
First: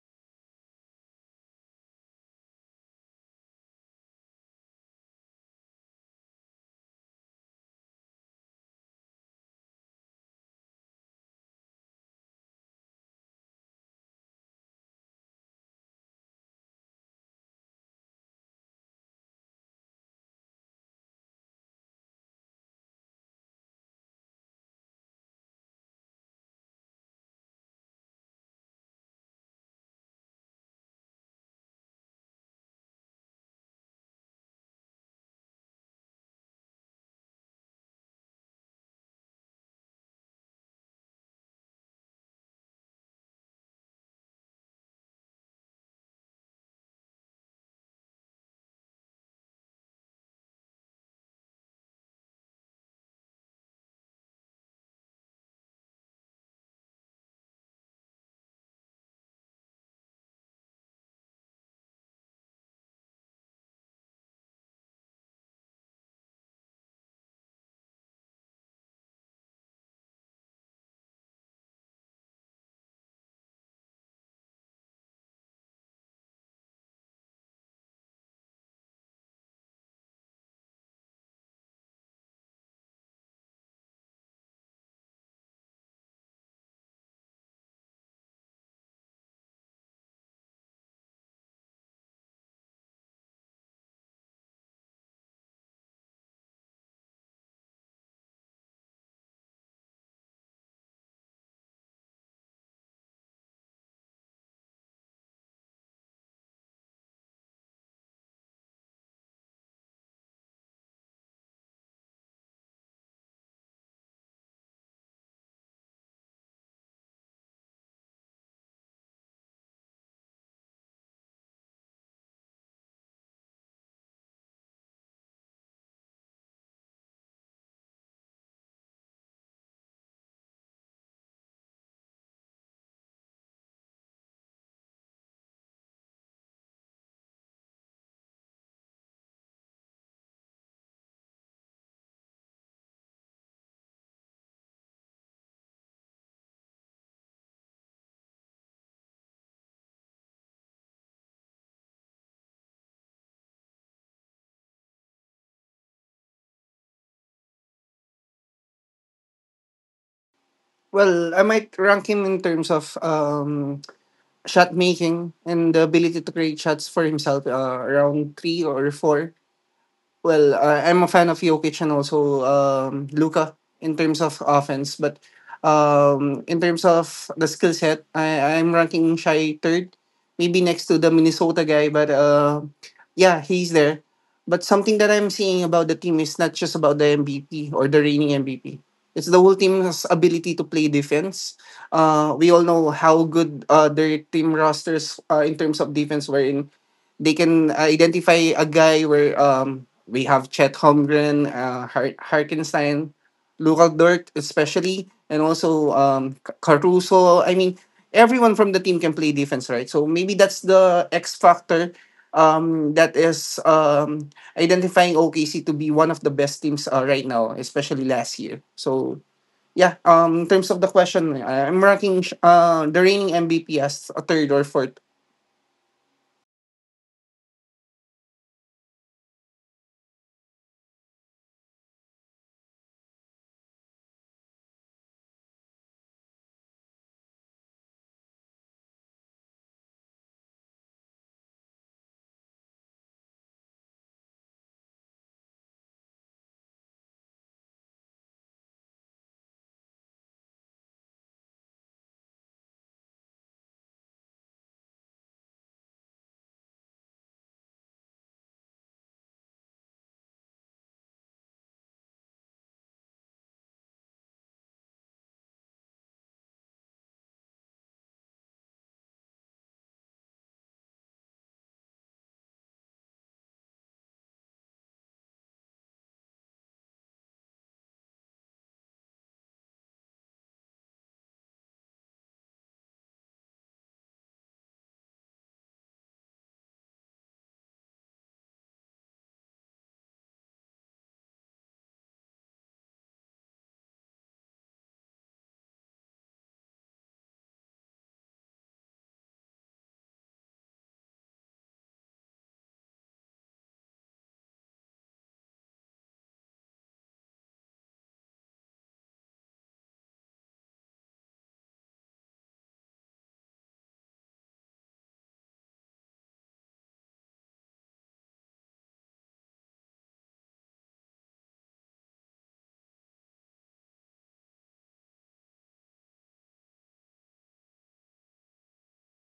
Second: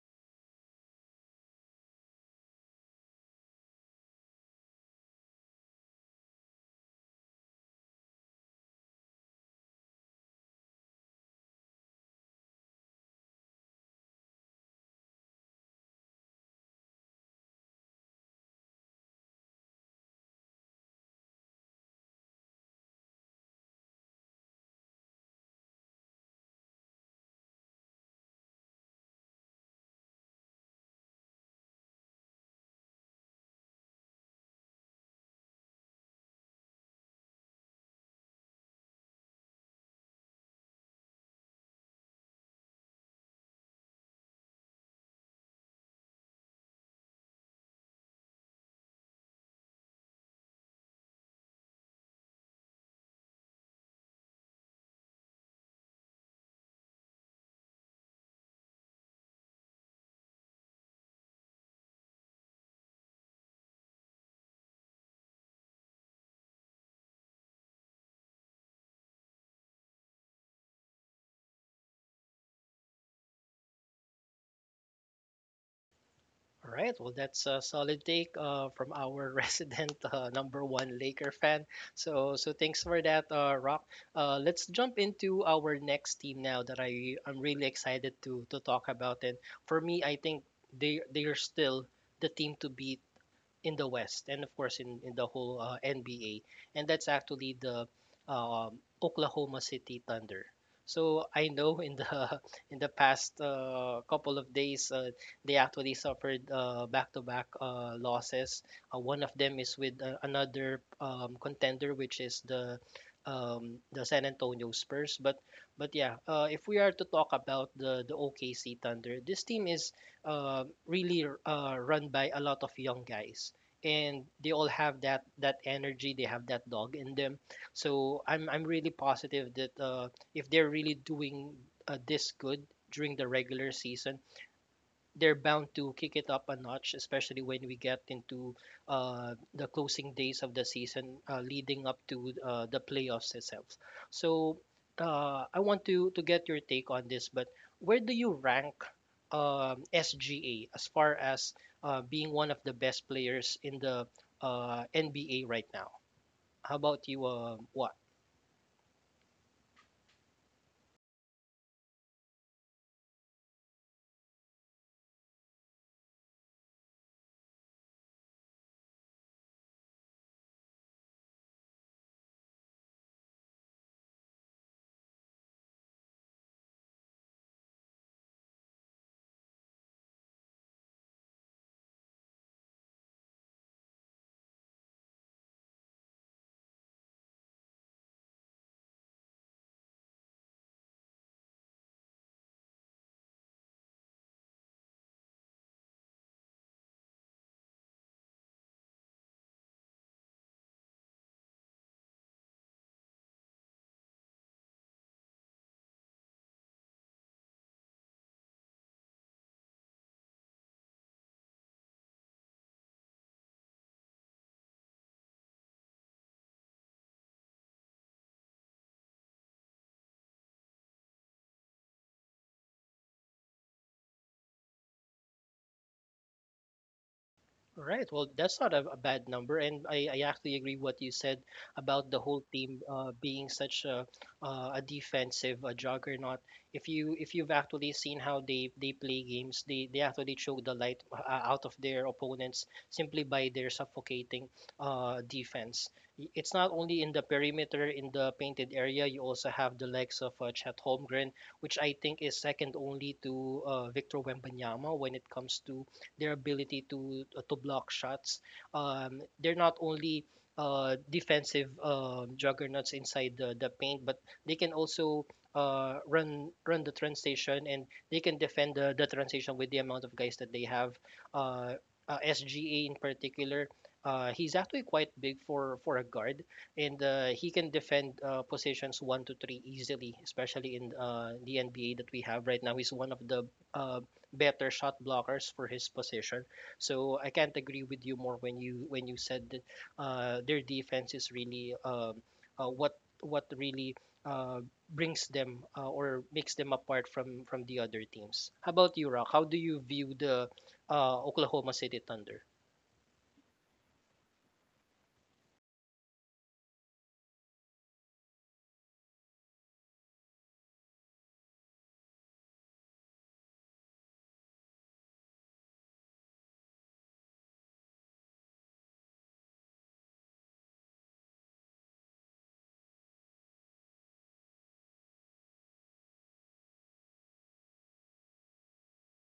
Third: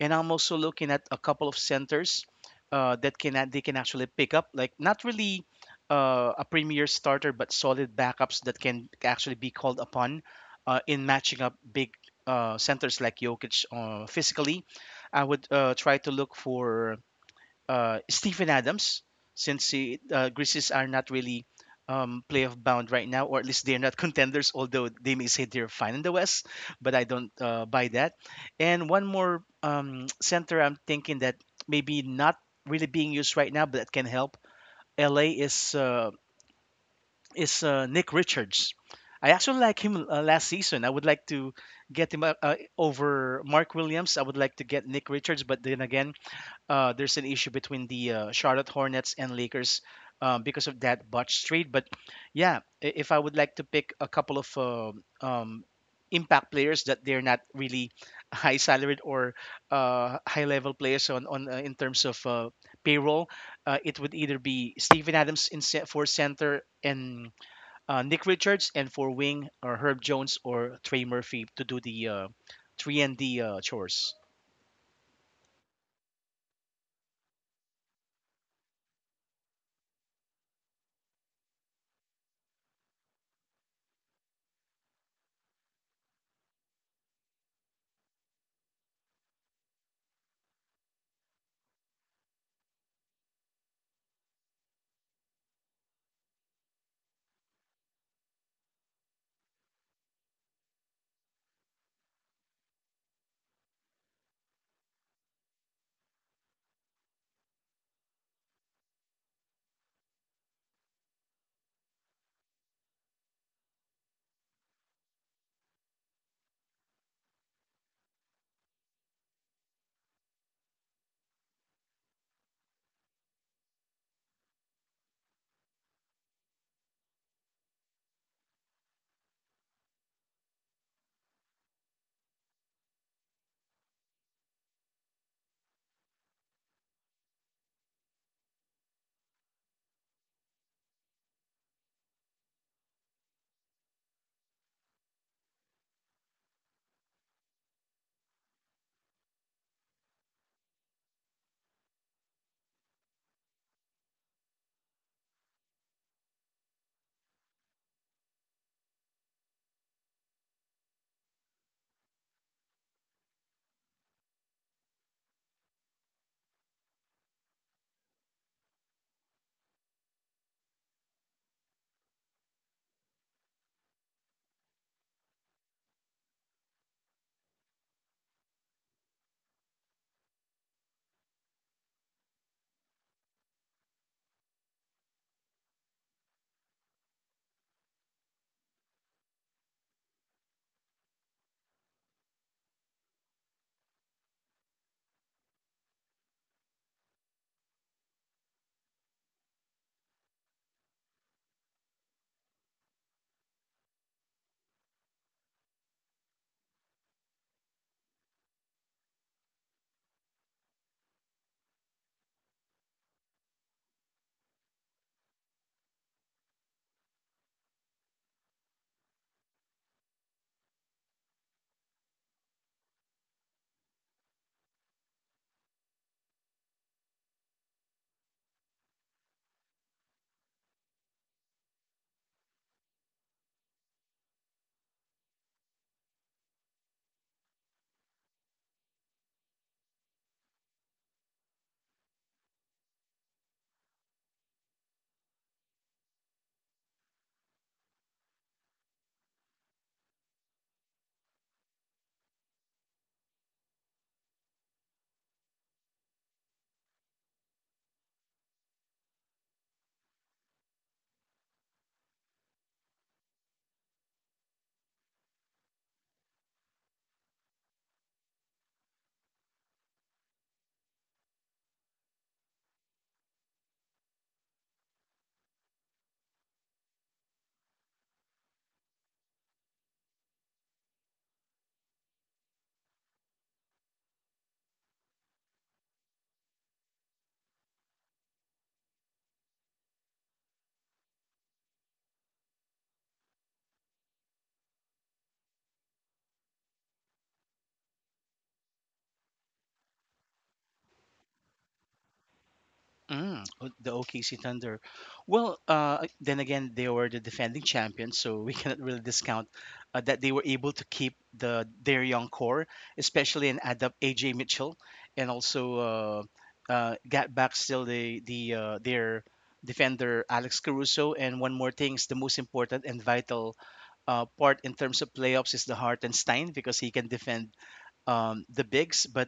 Speaker 3: And I'm also looking at a couple of centers that they can actually pick up, like not really a premier starter, but solid backups that can actually be called upon in matching up big centers like Jokic physically. I would try to look for Stephen Adams, since Grizzlies are not really playoff bound right now, or at least they're not contenders, although they may say they're fine in the West, but I don't buy that. And one more center I'm thinking that maybe not really being used right now, but that can help LA is Nick Richards. I actually like him last season. I would like to get him over Mark Williams. I would like to get Nick Richards, but then again, there's an issue between the Charlotte Hornets and Lakers because of that botched trade. But yeah, if I would like to pick a couple of impact players that they're not really [LAUGHS] high salaried or high level players on in terms of payroll, it would either be Steven Adams for center and Nick Richards, and for wing or Herb Jones or Trey Murphy to do the three and D chores.
Speaker 1: All right. Well, that's a solid take from our [LAUGHS] resident number one Laker fan. So thanks for that, Rock. Let's jump into our next team now that I'm really excited to talk about. And for me, I think they are still the team to beat in the West, and of course in the whole NBA. And that's actually the, Oklahoma City Thunder. So I know in the [LAUGHS] in the past couple of days they actually suffered back-to-back losses. One of them is with another, contender, which is the, the San Antonio Spurs. But yeah, if we are to talk about the OKC Thunder, this team is uh, really run by a lot of young guys, and they all have that energy, they have that dog in them. So I'm really positive that if they're really doing this good during the regular season, they're bound to kick it up a notch, especially when we get into the closing days of the season leading up to the playoffs itself. So I want to get your take on this, but where do you rank, SGA as far as being one of the best players in the NBA right now? How about you, what?
Speaker 2: Well, I might rank him in terms of shot making and the ability to create shots for himself around three or four Well, I'm a fan of Jokic and also Luka in terms of offense, but in terms of the skill set, I'm ranking Shai third, maybe next to the Minnesota guy, but yeah, he's there. But something that I'm seeing about the team is not just about the MVP or the reigning MVP. It's the whole team's ability to play defense. We all know how good their team rosters in terms of defense were they can identify a guy where we have Chet Holmgren, Harkenstein, Luka Dort especially, and also Caruso. I mean, everyone from the team can play defense, right? So maybe that's the X factor that is identifying OKC to be one of the best teams right now, especially last year. So yeah, in terms of the question, I'm ranking the reigning MVP as a third or fourth
Speaker 1: Right. Well, that's not a bad number, and I actually agree what you said about the whole team being such a defensive a juggernaut. If you've actually seen how they play games, they actually choke the light out of their opponents simply by their suffocating defense. It's not only in the perimeter in the painted area. You also have the legs of Chet Holmgren, which I think is second only to Victor Wembanyama when it comes to their ability to block shots. They're not only defensive juggernauts inside the paint, but they can also run the transition and they can defend the transition with the amount of guys that they have. Uh, SGA in particular, he's actually quite big for a guard, and he can defend positions one to three easily, especially in the NBA that we have right now. He's one of the better shot blockers for his position. So I can't agree with you more when you said that their defense is really uh, what what really uh, brings them or makes them apart from the other teams. How about you, Rock? How do you view the Oklahoma City Thunder?
Speaker 3: The OKC Thunder. Well, then again, they were the defending champions, so we [LAUGHS] cannot really discount that they were able to keep their young core, especially, and add up AJ Mitchell, and also got back still their defender Alex Caruso. And one more thing is the most important and vital part in terms of playoffs is the Hartenstein, because he can defend the bigs. But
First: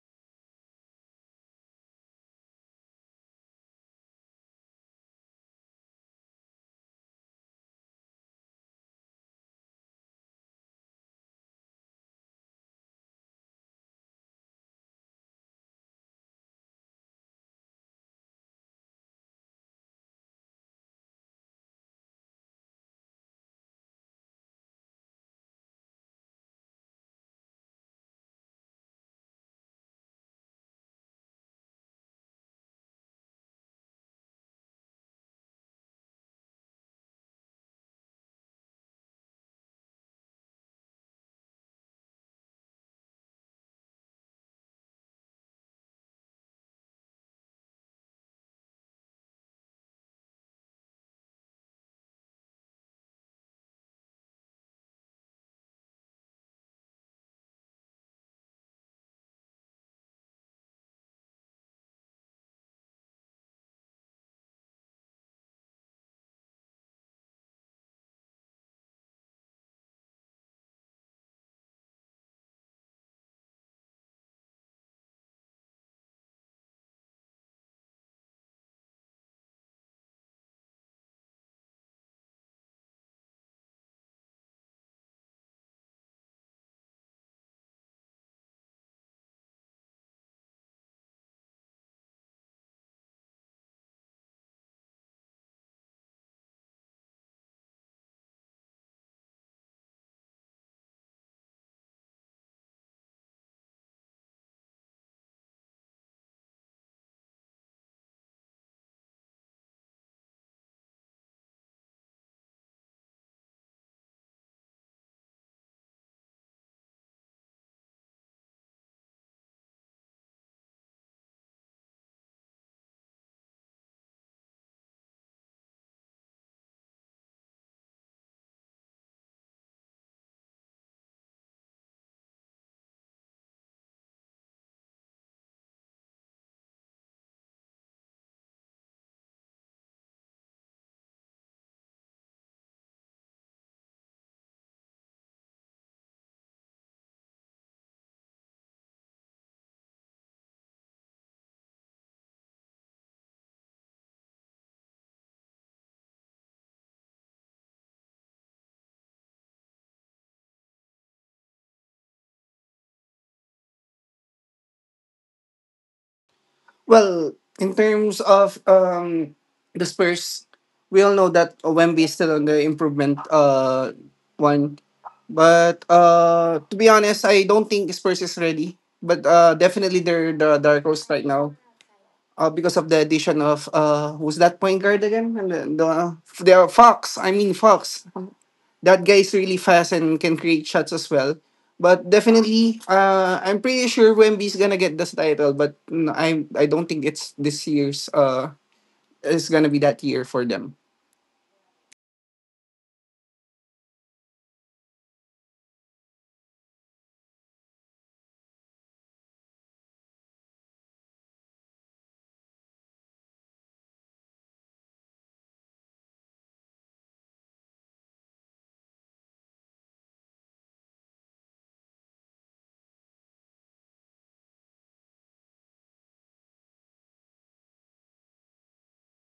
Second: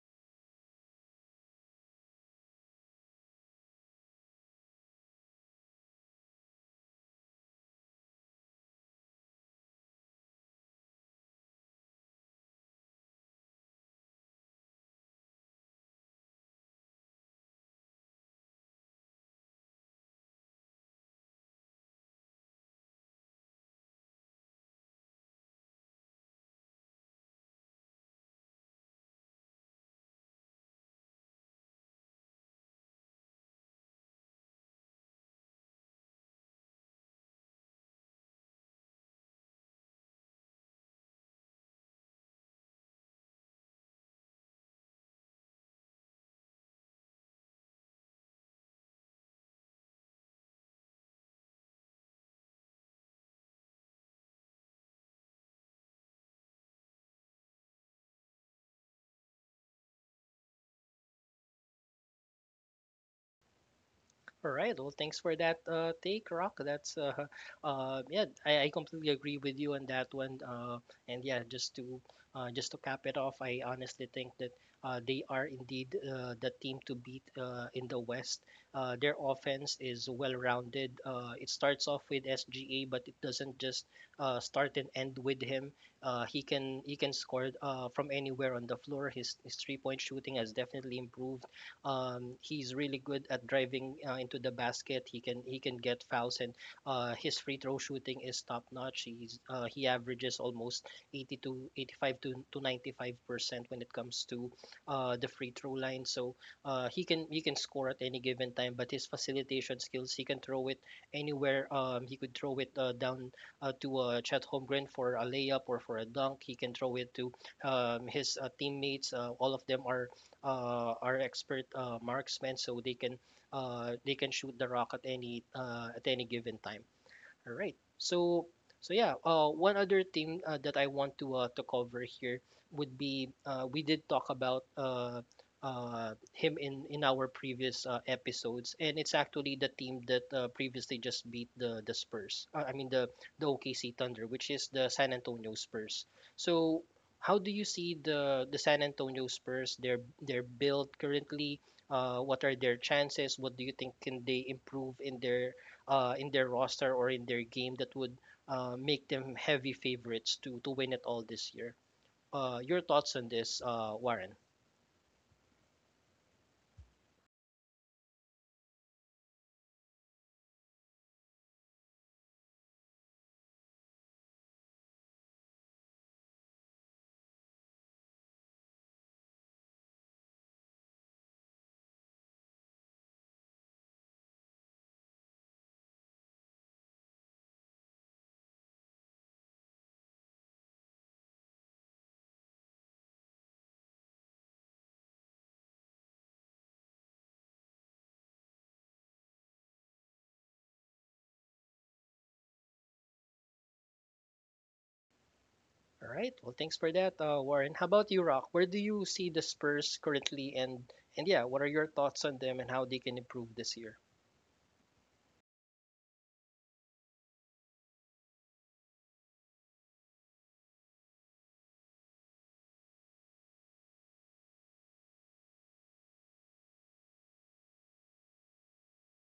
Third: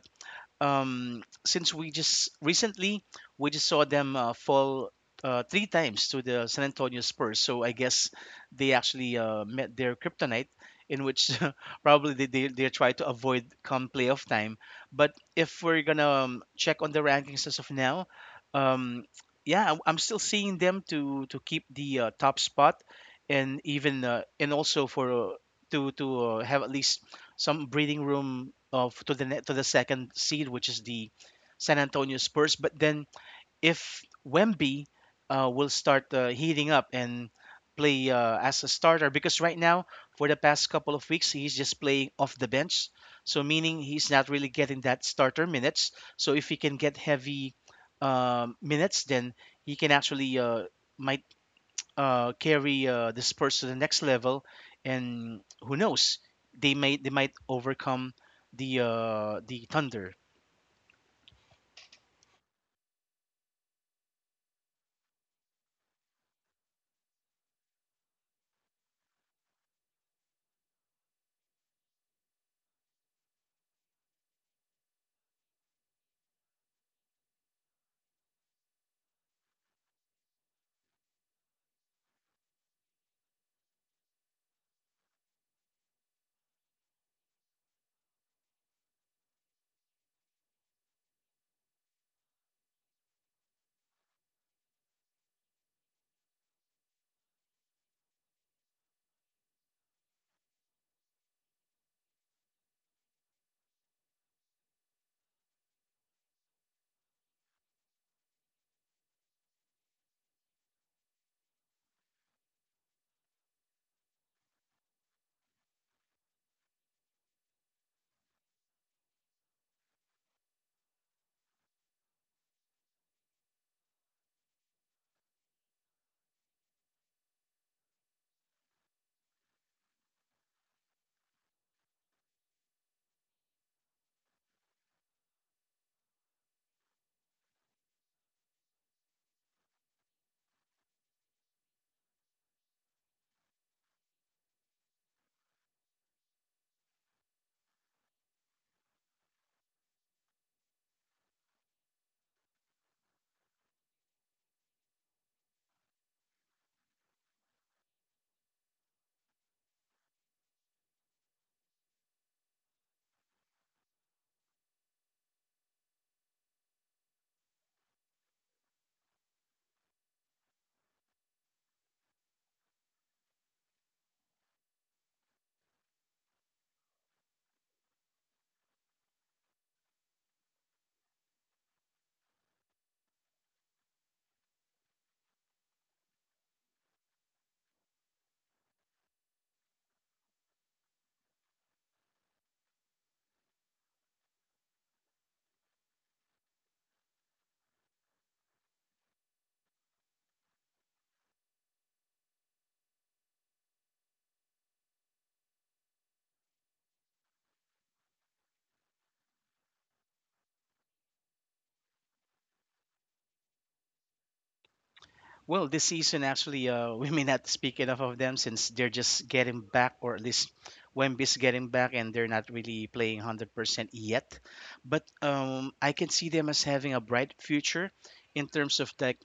Speaker 3: since we just recently we just saw them fall three times to the San Antonio Spurs. So I guess they actually met their kryptonite, in which [LAUGHS] probably they try to avoid come playoff time. But if we're gonna check on the rankings as of now, um, yeah, I'm still seeing them to keep the top spot, and even and also for to have at least some breathing room of to the to the second seed, which is the San Antonio Spurs. But then if Wemby will start heating up and play as a starter, because right now for the past couple of weeks he's just playing off the bench, so meaning he's not really getting that starter minutes. So if he can get heavy minutes, then he can actually might carry this person to the next level, and who knows, they might overcome the thunder.
Speaker 1: All right. Well, thanks for that take, Rock. That's [LAUGHS] yeah, I completely agree with you on that one. And yeah, just to cap it off, I honestly think that they are indeed the team to beat in the West. Their offense is well-rounded. It starts off with SGA, but it doesn't just start and end with him. He can score from anywhere on the floor. His three-point shooting has definitely improved. He's really good at driving into the basket. He can get fouls, and his free throw shooting is top notch. He averages almost 80 to 85 to 95% when it comes to the free throw line. So he can score at any given time, but his facilitation skills, he can throw it anywhere. He could throw it down to Chet Holmgren for a layup or for a dunk. He can throw it to his teammates. All of them are expert marksmen, so they can shoot the rock at any given time. All right. So yeah, one other thing that I want to cover here would be we did talk about him in our previous episodes, and it's actually the team that previously just beat the Spurs. I mean the OKC Thunder, which is the San Antonio Spurs. So how do you see the San Antonio Spurs, their build currently? What are their chances? What do you think can they improve in their roster or in their game that would make them heavy favorites to win it all this year? Your thoughts on this, Warren?
Speaker 2: Well, in terms of the Spurs, we all know that Wemby is still on the improvement one. But to be honest, I don't think Spurs is ready. But definitely they're the dark horse right now. Because of the addition of who's that point guard again? And the Fox. I mean Fox. That guy is really fast and can create shots as well. But definitely, I'm pretty sure Wemby is gonna get this title. But mm, I don't think it's this year's it's gonna be that year for them.
Speaker 1: All right. Well, thanks for that, Warren. How about you, Rock? Where do you see the Spurs currently, and yeah, what are your thoughts on them and how they can improve this year?
Speaker 3: Well, this season, actually, [LAUGHS] we may not speak enough of them since they're just getting back, or at least Wemby's getting back, and they're not really playing 100% yet. But I can see them as having a bright future in terms of like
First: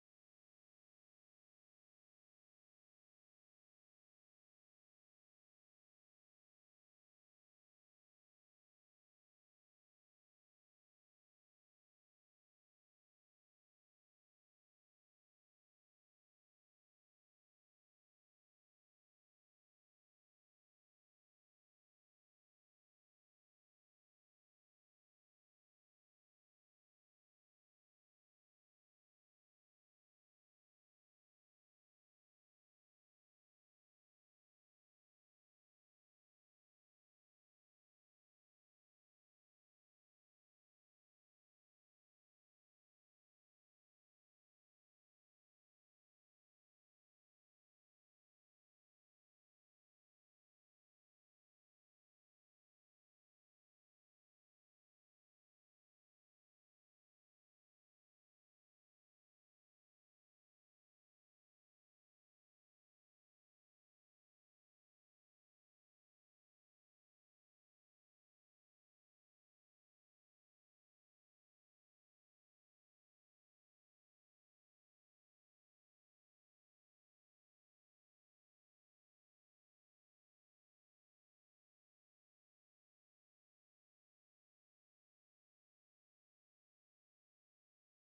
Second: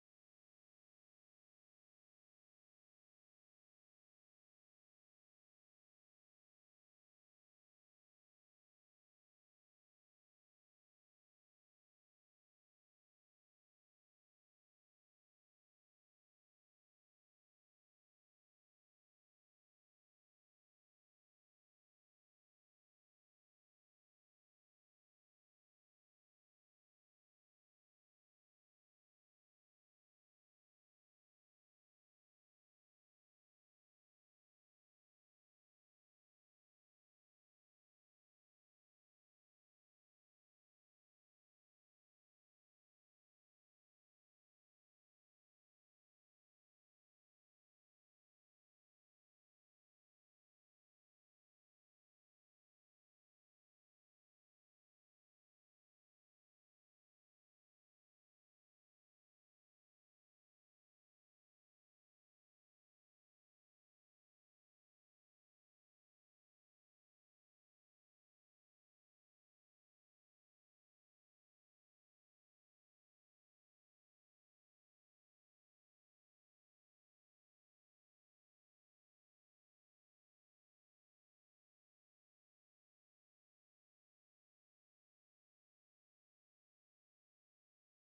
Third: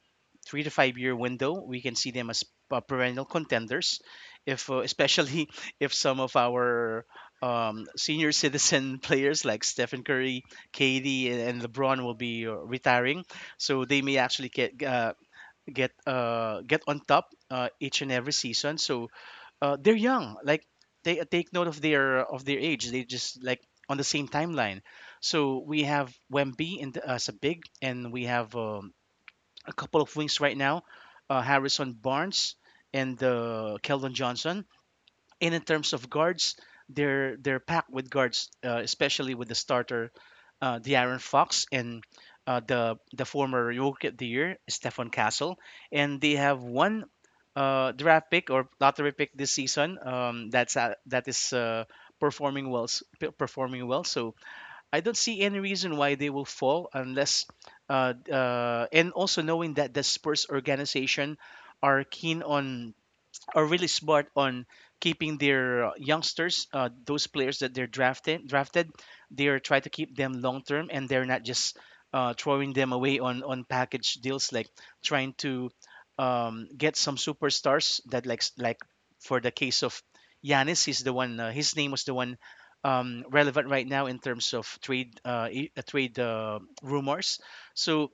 Speaker 3: 3 to 5 year window. We can see them as perennial contenders, if especially [LAUGHS] if some of our senior citizen [LAUGHS] players like Stephen Curry, KD, and LeBron will be retiring, so they may actually get. Get get on top each and every season. So they're young. Like, they take note of their age. They just like on the same timeline. So we have Wemby and as a big, and we have a couple of wings right now, Harrison Barnes and Keldon Johnson. And in terms of guards, they're packed with guards, especially with the starter, De'Aaron Fox and the former Rookie of the Year, Stefan Castle, and they have one draft pick or lottery pick this season. That is performing well, performing well. So I don't see any reason why they will fall. Unless, uh, uh, and also, knowing that the Spurs organization are keen on are really smart on keeping their youngsters, those players that they're drafted, they're trying to keep them long term, and they're not just throwing them away on package deals, like trying to get some superstars. That, like for the case of Giannis, he's the one. His name was the one relevant right now in terms of trade rumors. So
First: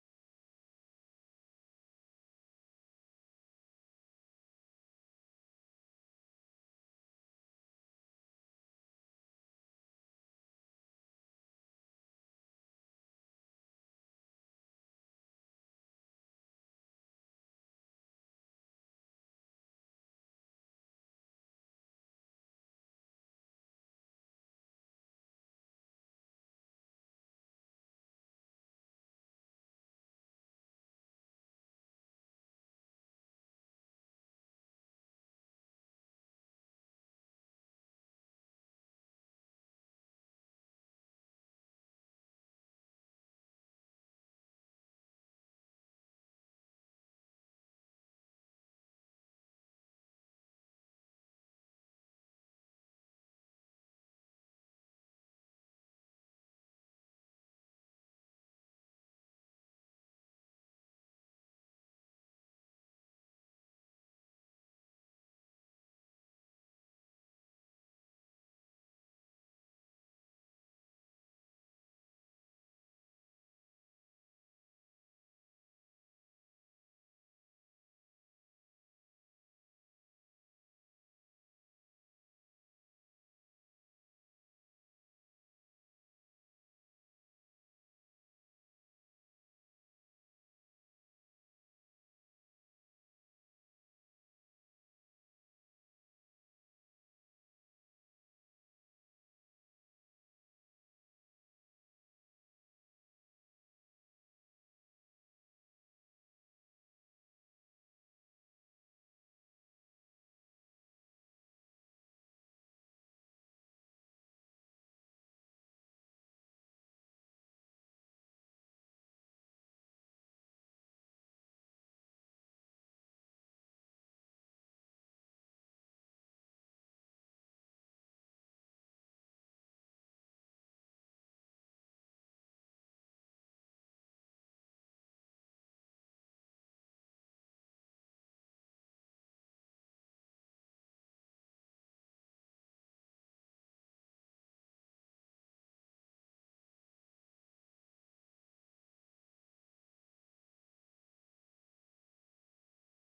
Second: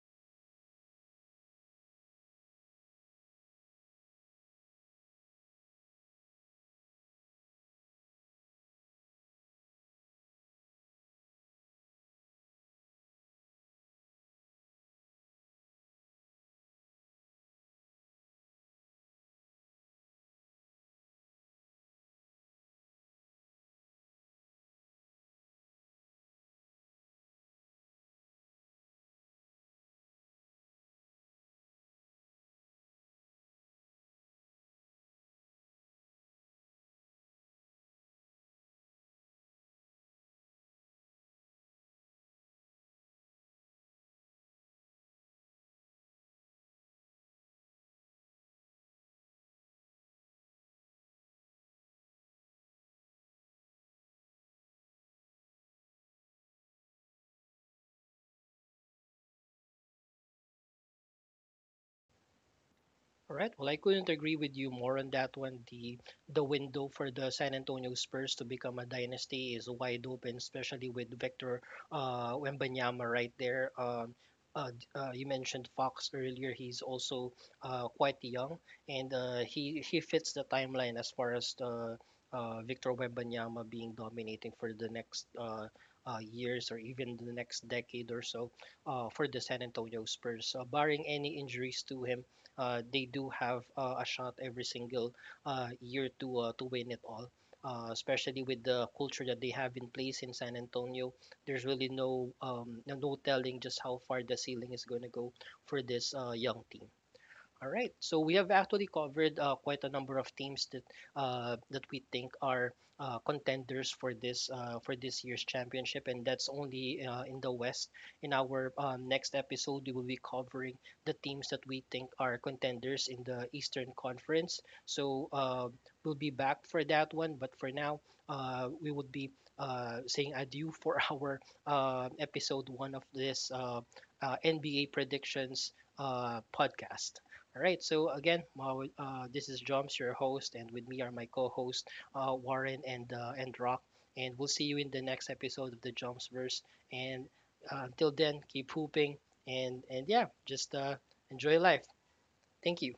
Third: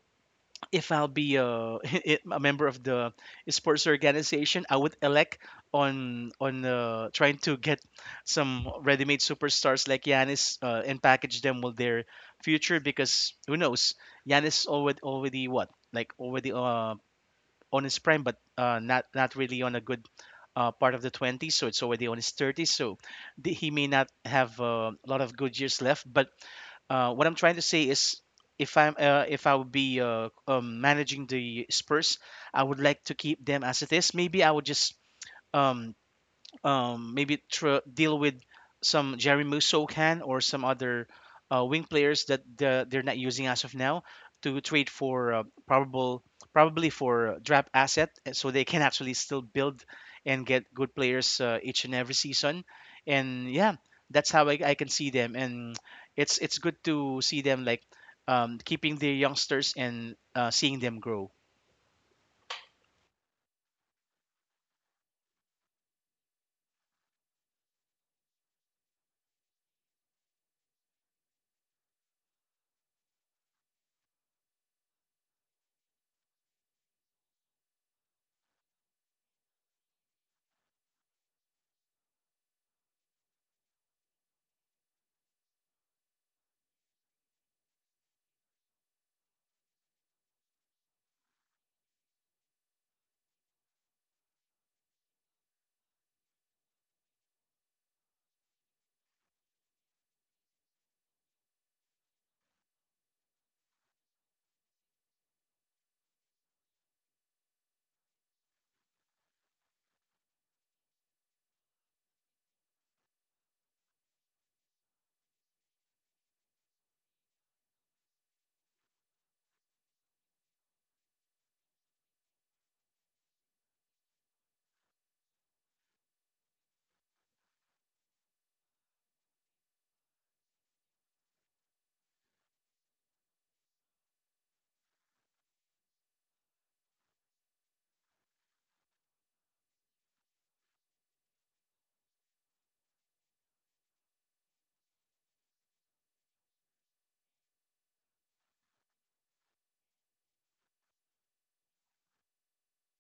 Speaker 3: if I'll be a, [LAUGHS] a member of the sports organization, I would elect on trying to get some ready-made superstars like Yanis and package them with their future, because who knows? Yanis already what, like, already on his prime, but not not really on a good. Part of the 20s, so it's already on his 30s, so the, he may not have a lot of good years left. But what I'm trying to say is, if I would be managing the Spurs, I would like to keep them as it is. Maybe I would just um, deal with some Jerry Musso can or some other wing players that they're not using as of now, to trade for probable probably for draft asset, so they can actually still build and get good players each and every season. And yeah, that's how I can see them. And it's good to see them, like, keeping their youngsters and seeing them grow.
Speaker 1: All right. Well, I couldn't agree with you more on that one. The window for the San Antonio Spurs to become a dynasty is wide open, especially with Victor Wembanyama right there. You mentioned Fox earlier. He's also quite young, and he fits the timeline as far as the Victor Wembanyama being dominating for the next years or even the next decade or so for the San Antonio Spurs. Barring any injuries to him, they do have a shot every single year to win it all. Especially with the culture that they have in place in San Antonio, there's really no no telling just how far the ceiling is going to go for this young team. All right. So we have actually covered quite a number of teams that that we think are contenders for this year's championship, and that's only in the West. In our next episode, we will be covering the teams that we think are contenders in the Eastern Conference. So we'll be back for that one. But for now, we would be saying adieu for [LAUGHS] our episode one of this NBA predictions podcast. All right, so again, this is Joms, your host, and with me are my co-host Warren and Rock, and we'll see you in the next episode of the Jomsverse. And until then, keep hooping, and yeah, just enjoy life. Thank you.